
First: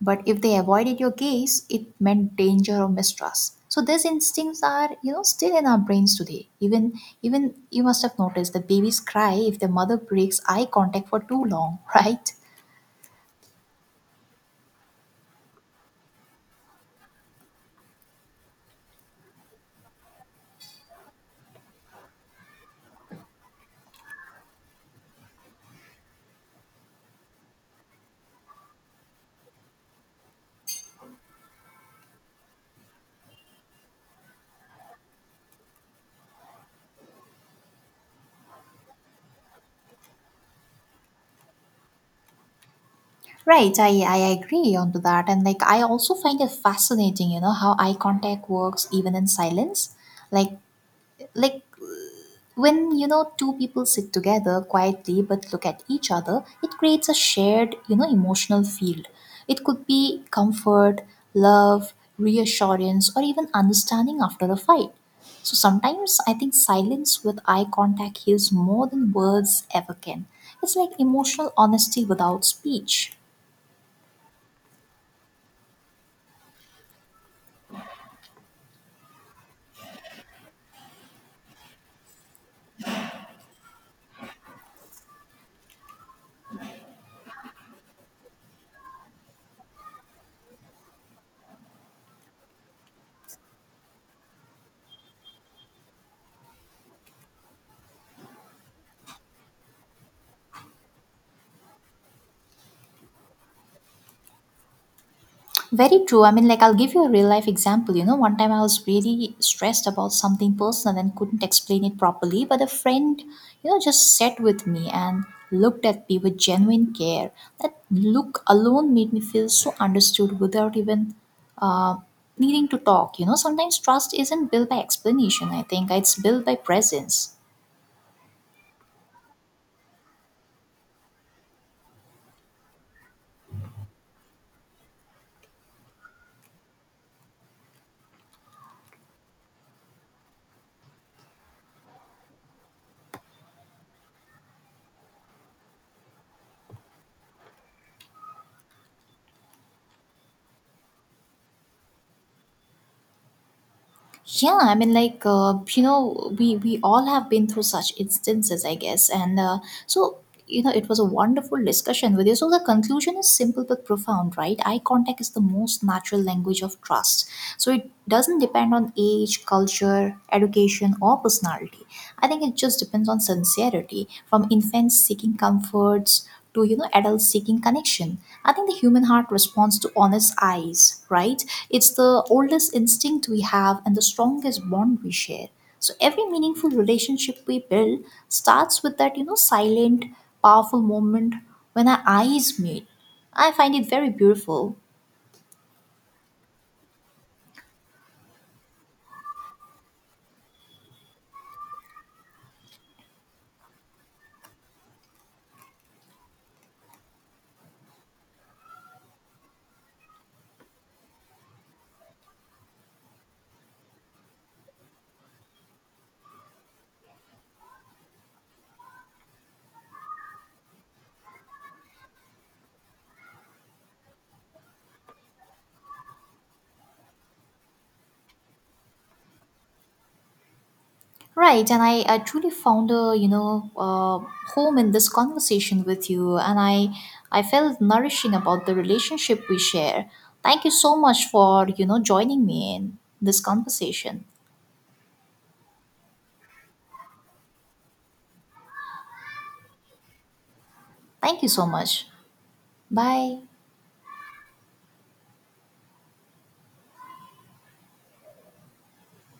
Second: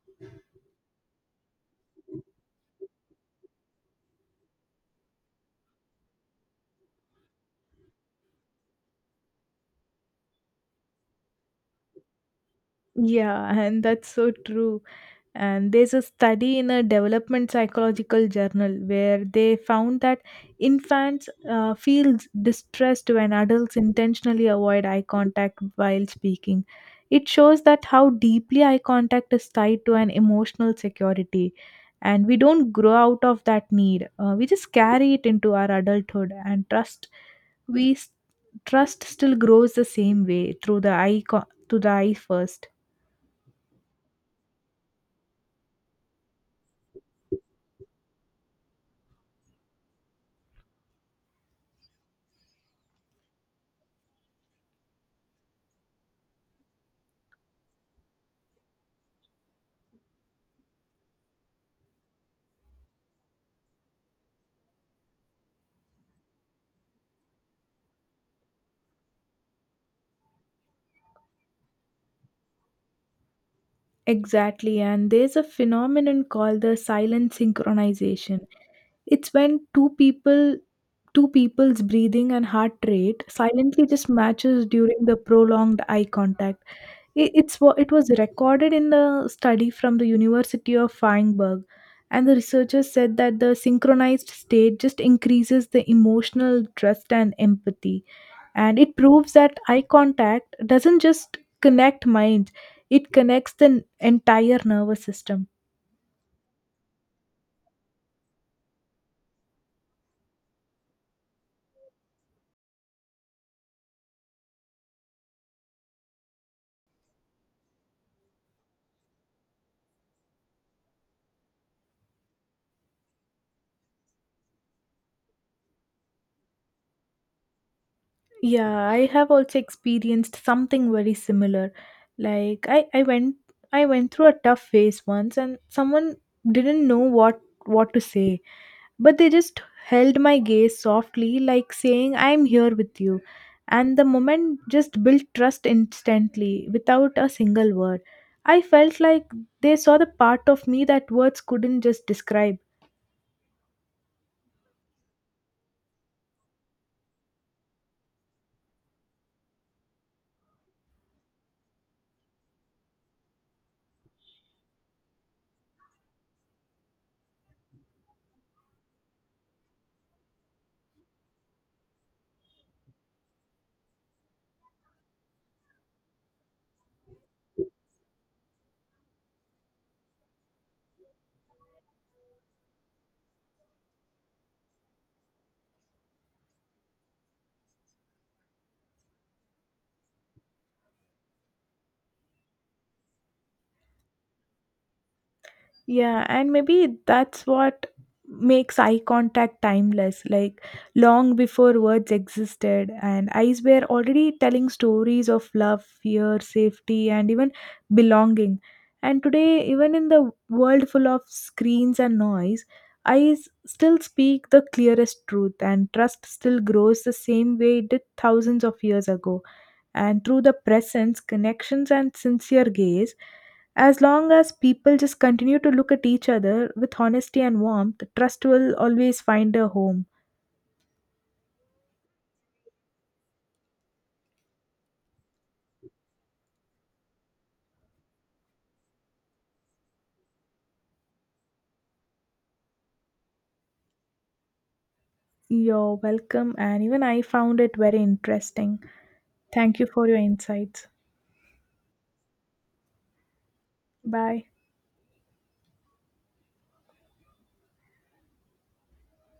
Speaker 2: But if they avoided your gaze, it meant danger or mistrust. So these instincts are you know still in our brains today. Even you must have noticed that babies cry if their mother breaks eye contact for too long, right?
Speaker 1: Yeah, and that's so true. And there's a study in a development psychological journal where they found that infants feel distressed when adults intentionally avoid eye contact while speaking. It shows that how deeply eye contact is tied to an emotional security. And we don't grow out of that need. We just carry it into our adulthood and trust. We s- Trust still grows the same way through the eye first.
Speaker 2: Right, I agree on to that. And like I also find it fascinating, you know, how eye contact works even in silence. Like like when, you know, two people sit together quietly but look at each other, it creates a shared, you know, emotional field. It could be comfort, love, reassurance, or even understanding after a fight. So sometimes I think silence with eye contact heals more than words ever can. It's like emotional honesty without speech.
Speaker 1: Exactly, and there's a phenomenon called the silent synchronization. It's when two people's breathing and heart rate silently just matches during the prolonged eye contact. It was recorded in the study from the University of Feinberg, and the researchers said that the synchronized state just increases the emotional trust and empathy, and it proves that eye contact doesn't just connect minds, it connects the entire nervous system.
Speaker 2: Very true. I mean, like, I'll give you a real life example. You know, one time I was really stressed about something personal and couldn't explain it properly, but a friend, you know, just sat with me and looked at me with genuine care. That look alone made me feel so understood without even uh, needing to talk. You know, sometimes trust isn't built by explanation, I think, it's built by presence.
Speaker 1: Yeah, I have also experienced something very similar. Like, I went through a tough phase once, and someone didn't know what to say. But they just held my gaze softly, like saying, I am here with you. And the moment just built trust instantly, without a single word. I felt like they saw the part of me that words couldn't just describe.
Speaker 2: Yeah, I mean, like you know, we all have been through such instances, I guess, and so you know, it was a wonderful discussion with you. So the conclusion is simple but profound, right? Eye contact is the most natural language of trust. So it doesn't depend on age, culture, education, or personality. I think it just depends on sincerity, from infants seeking comforts to you know adults seeking connection. I think the human heart responds to honest eyes, right? It's the oldest instinct we have and the strongest bond we share. So every meaningful relationship we build starts with that, you know, silent, powerful moment when our eyes meet. I find it very beautiful.
Speaker 1: Yeah, and maybe that's what makes eye contact timeless. Like, long before words existed, and eyes were already telling stories of love, fear, safety, and even belonging. And today, even in the world full of screens and noise, eyes still speak the clearest truth, and trust still grows the same way it did thousands of years ago, and through the presence, connections, and sincere gaze, as long as people just continue to look at each other with honesty and warmth, trust will always find a home.
Speaker 2: Right, and I truly found a you know home in this conversation with you, and I felt nourishing about the relationship we share. Thank you so much for you know joining me in this conversation.
Speaker 1: You're welcome, and even I found it very interesting. Thank you for your insights.
Speaker 2: Thank you so much. Bye.
Speaker 1: Bye.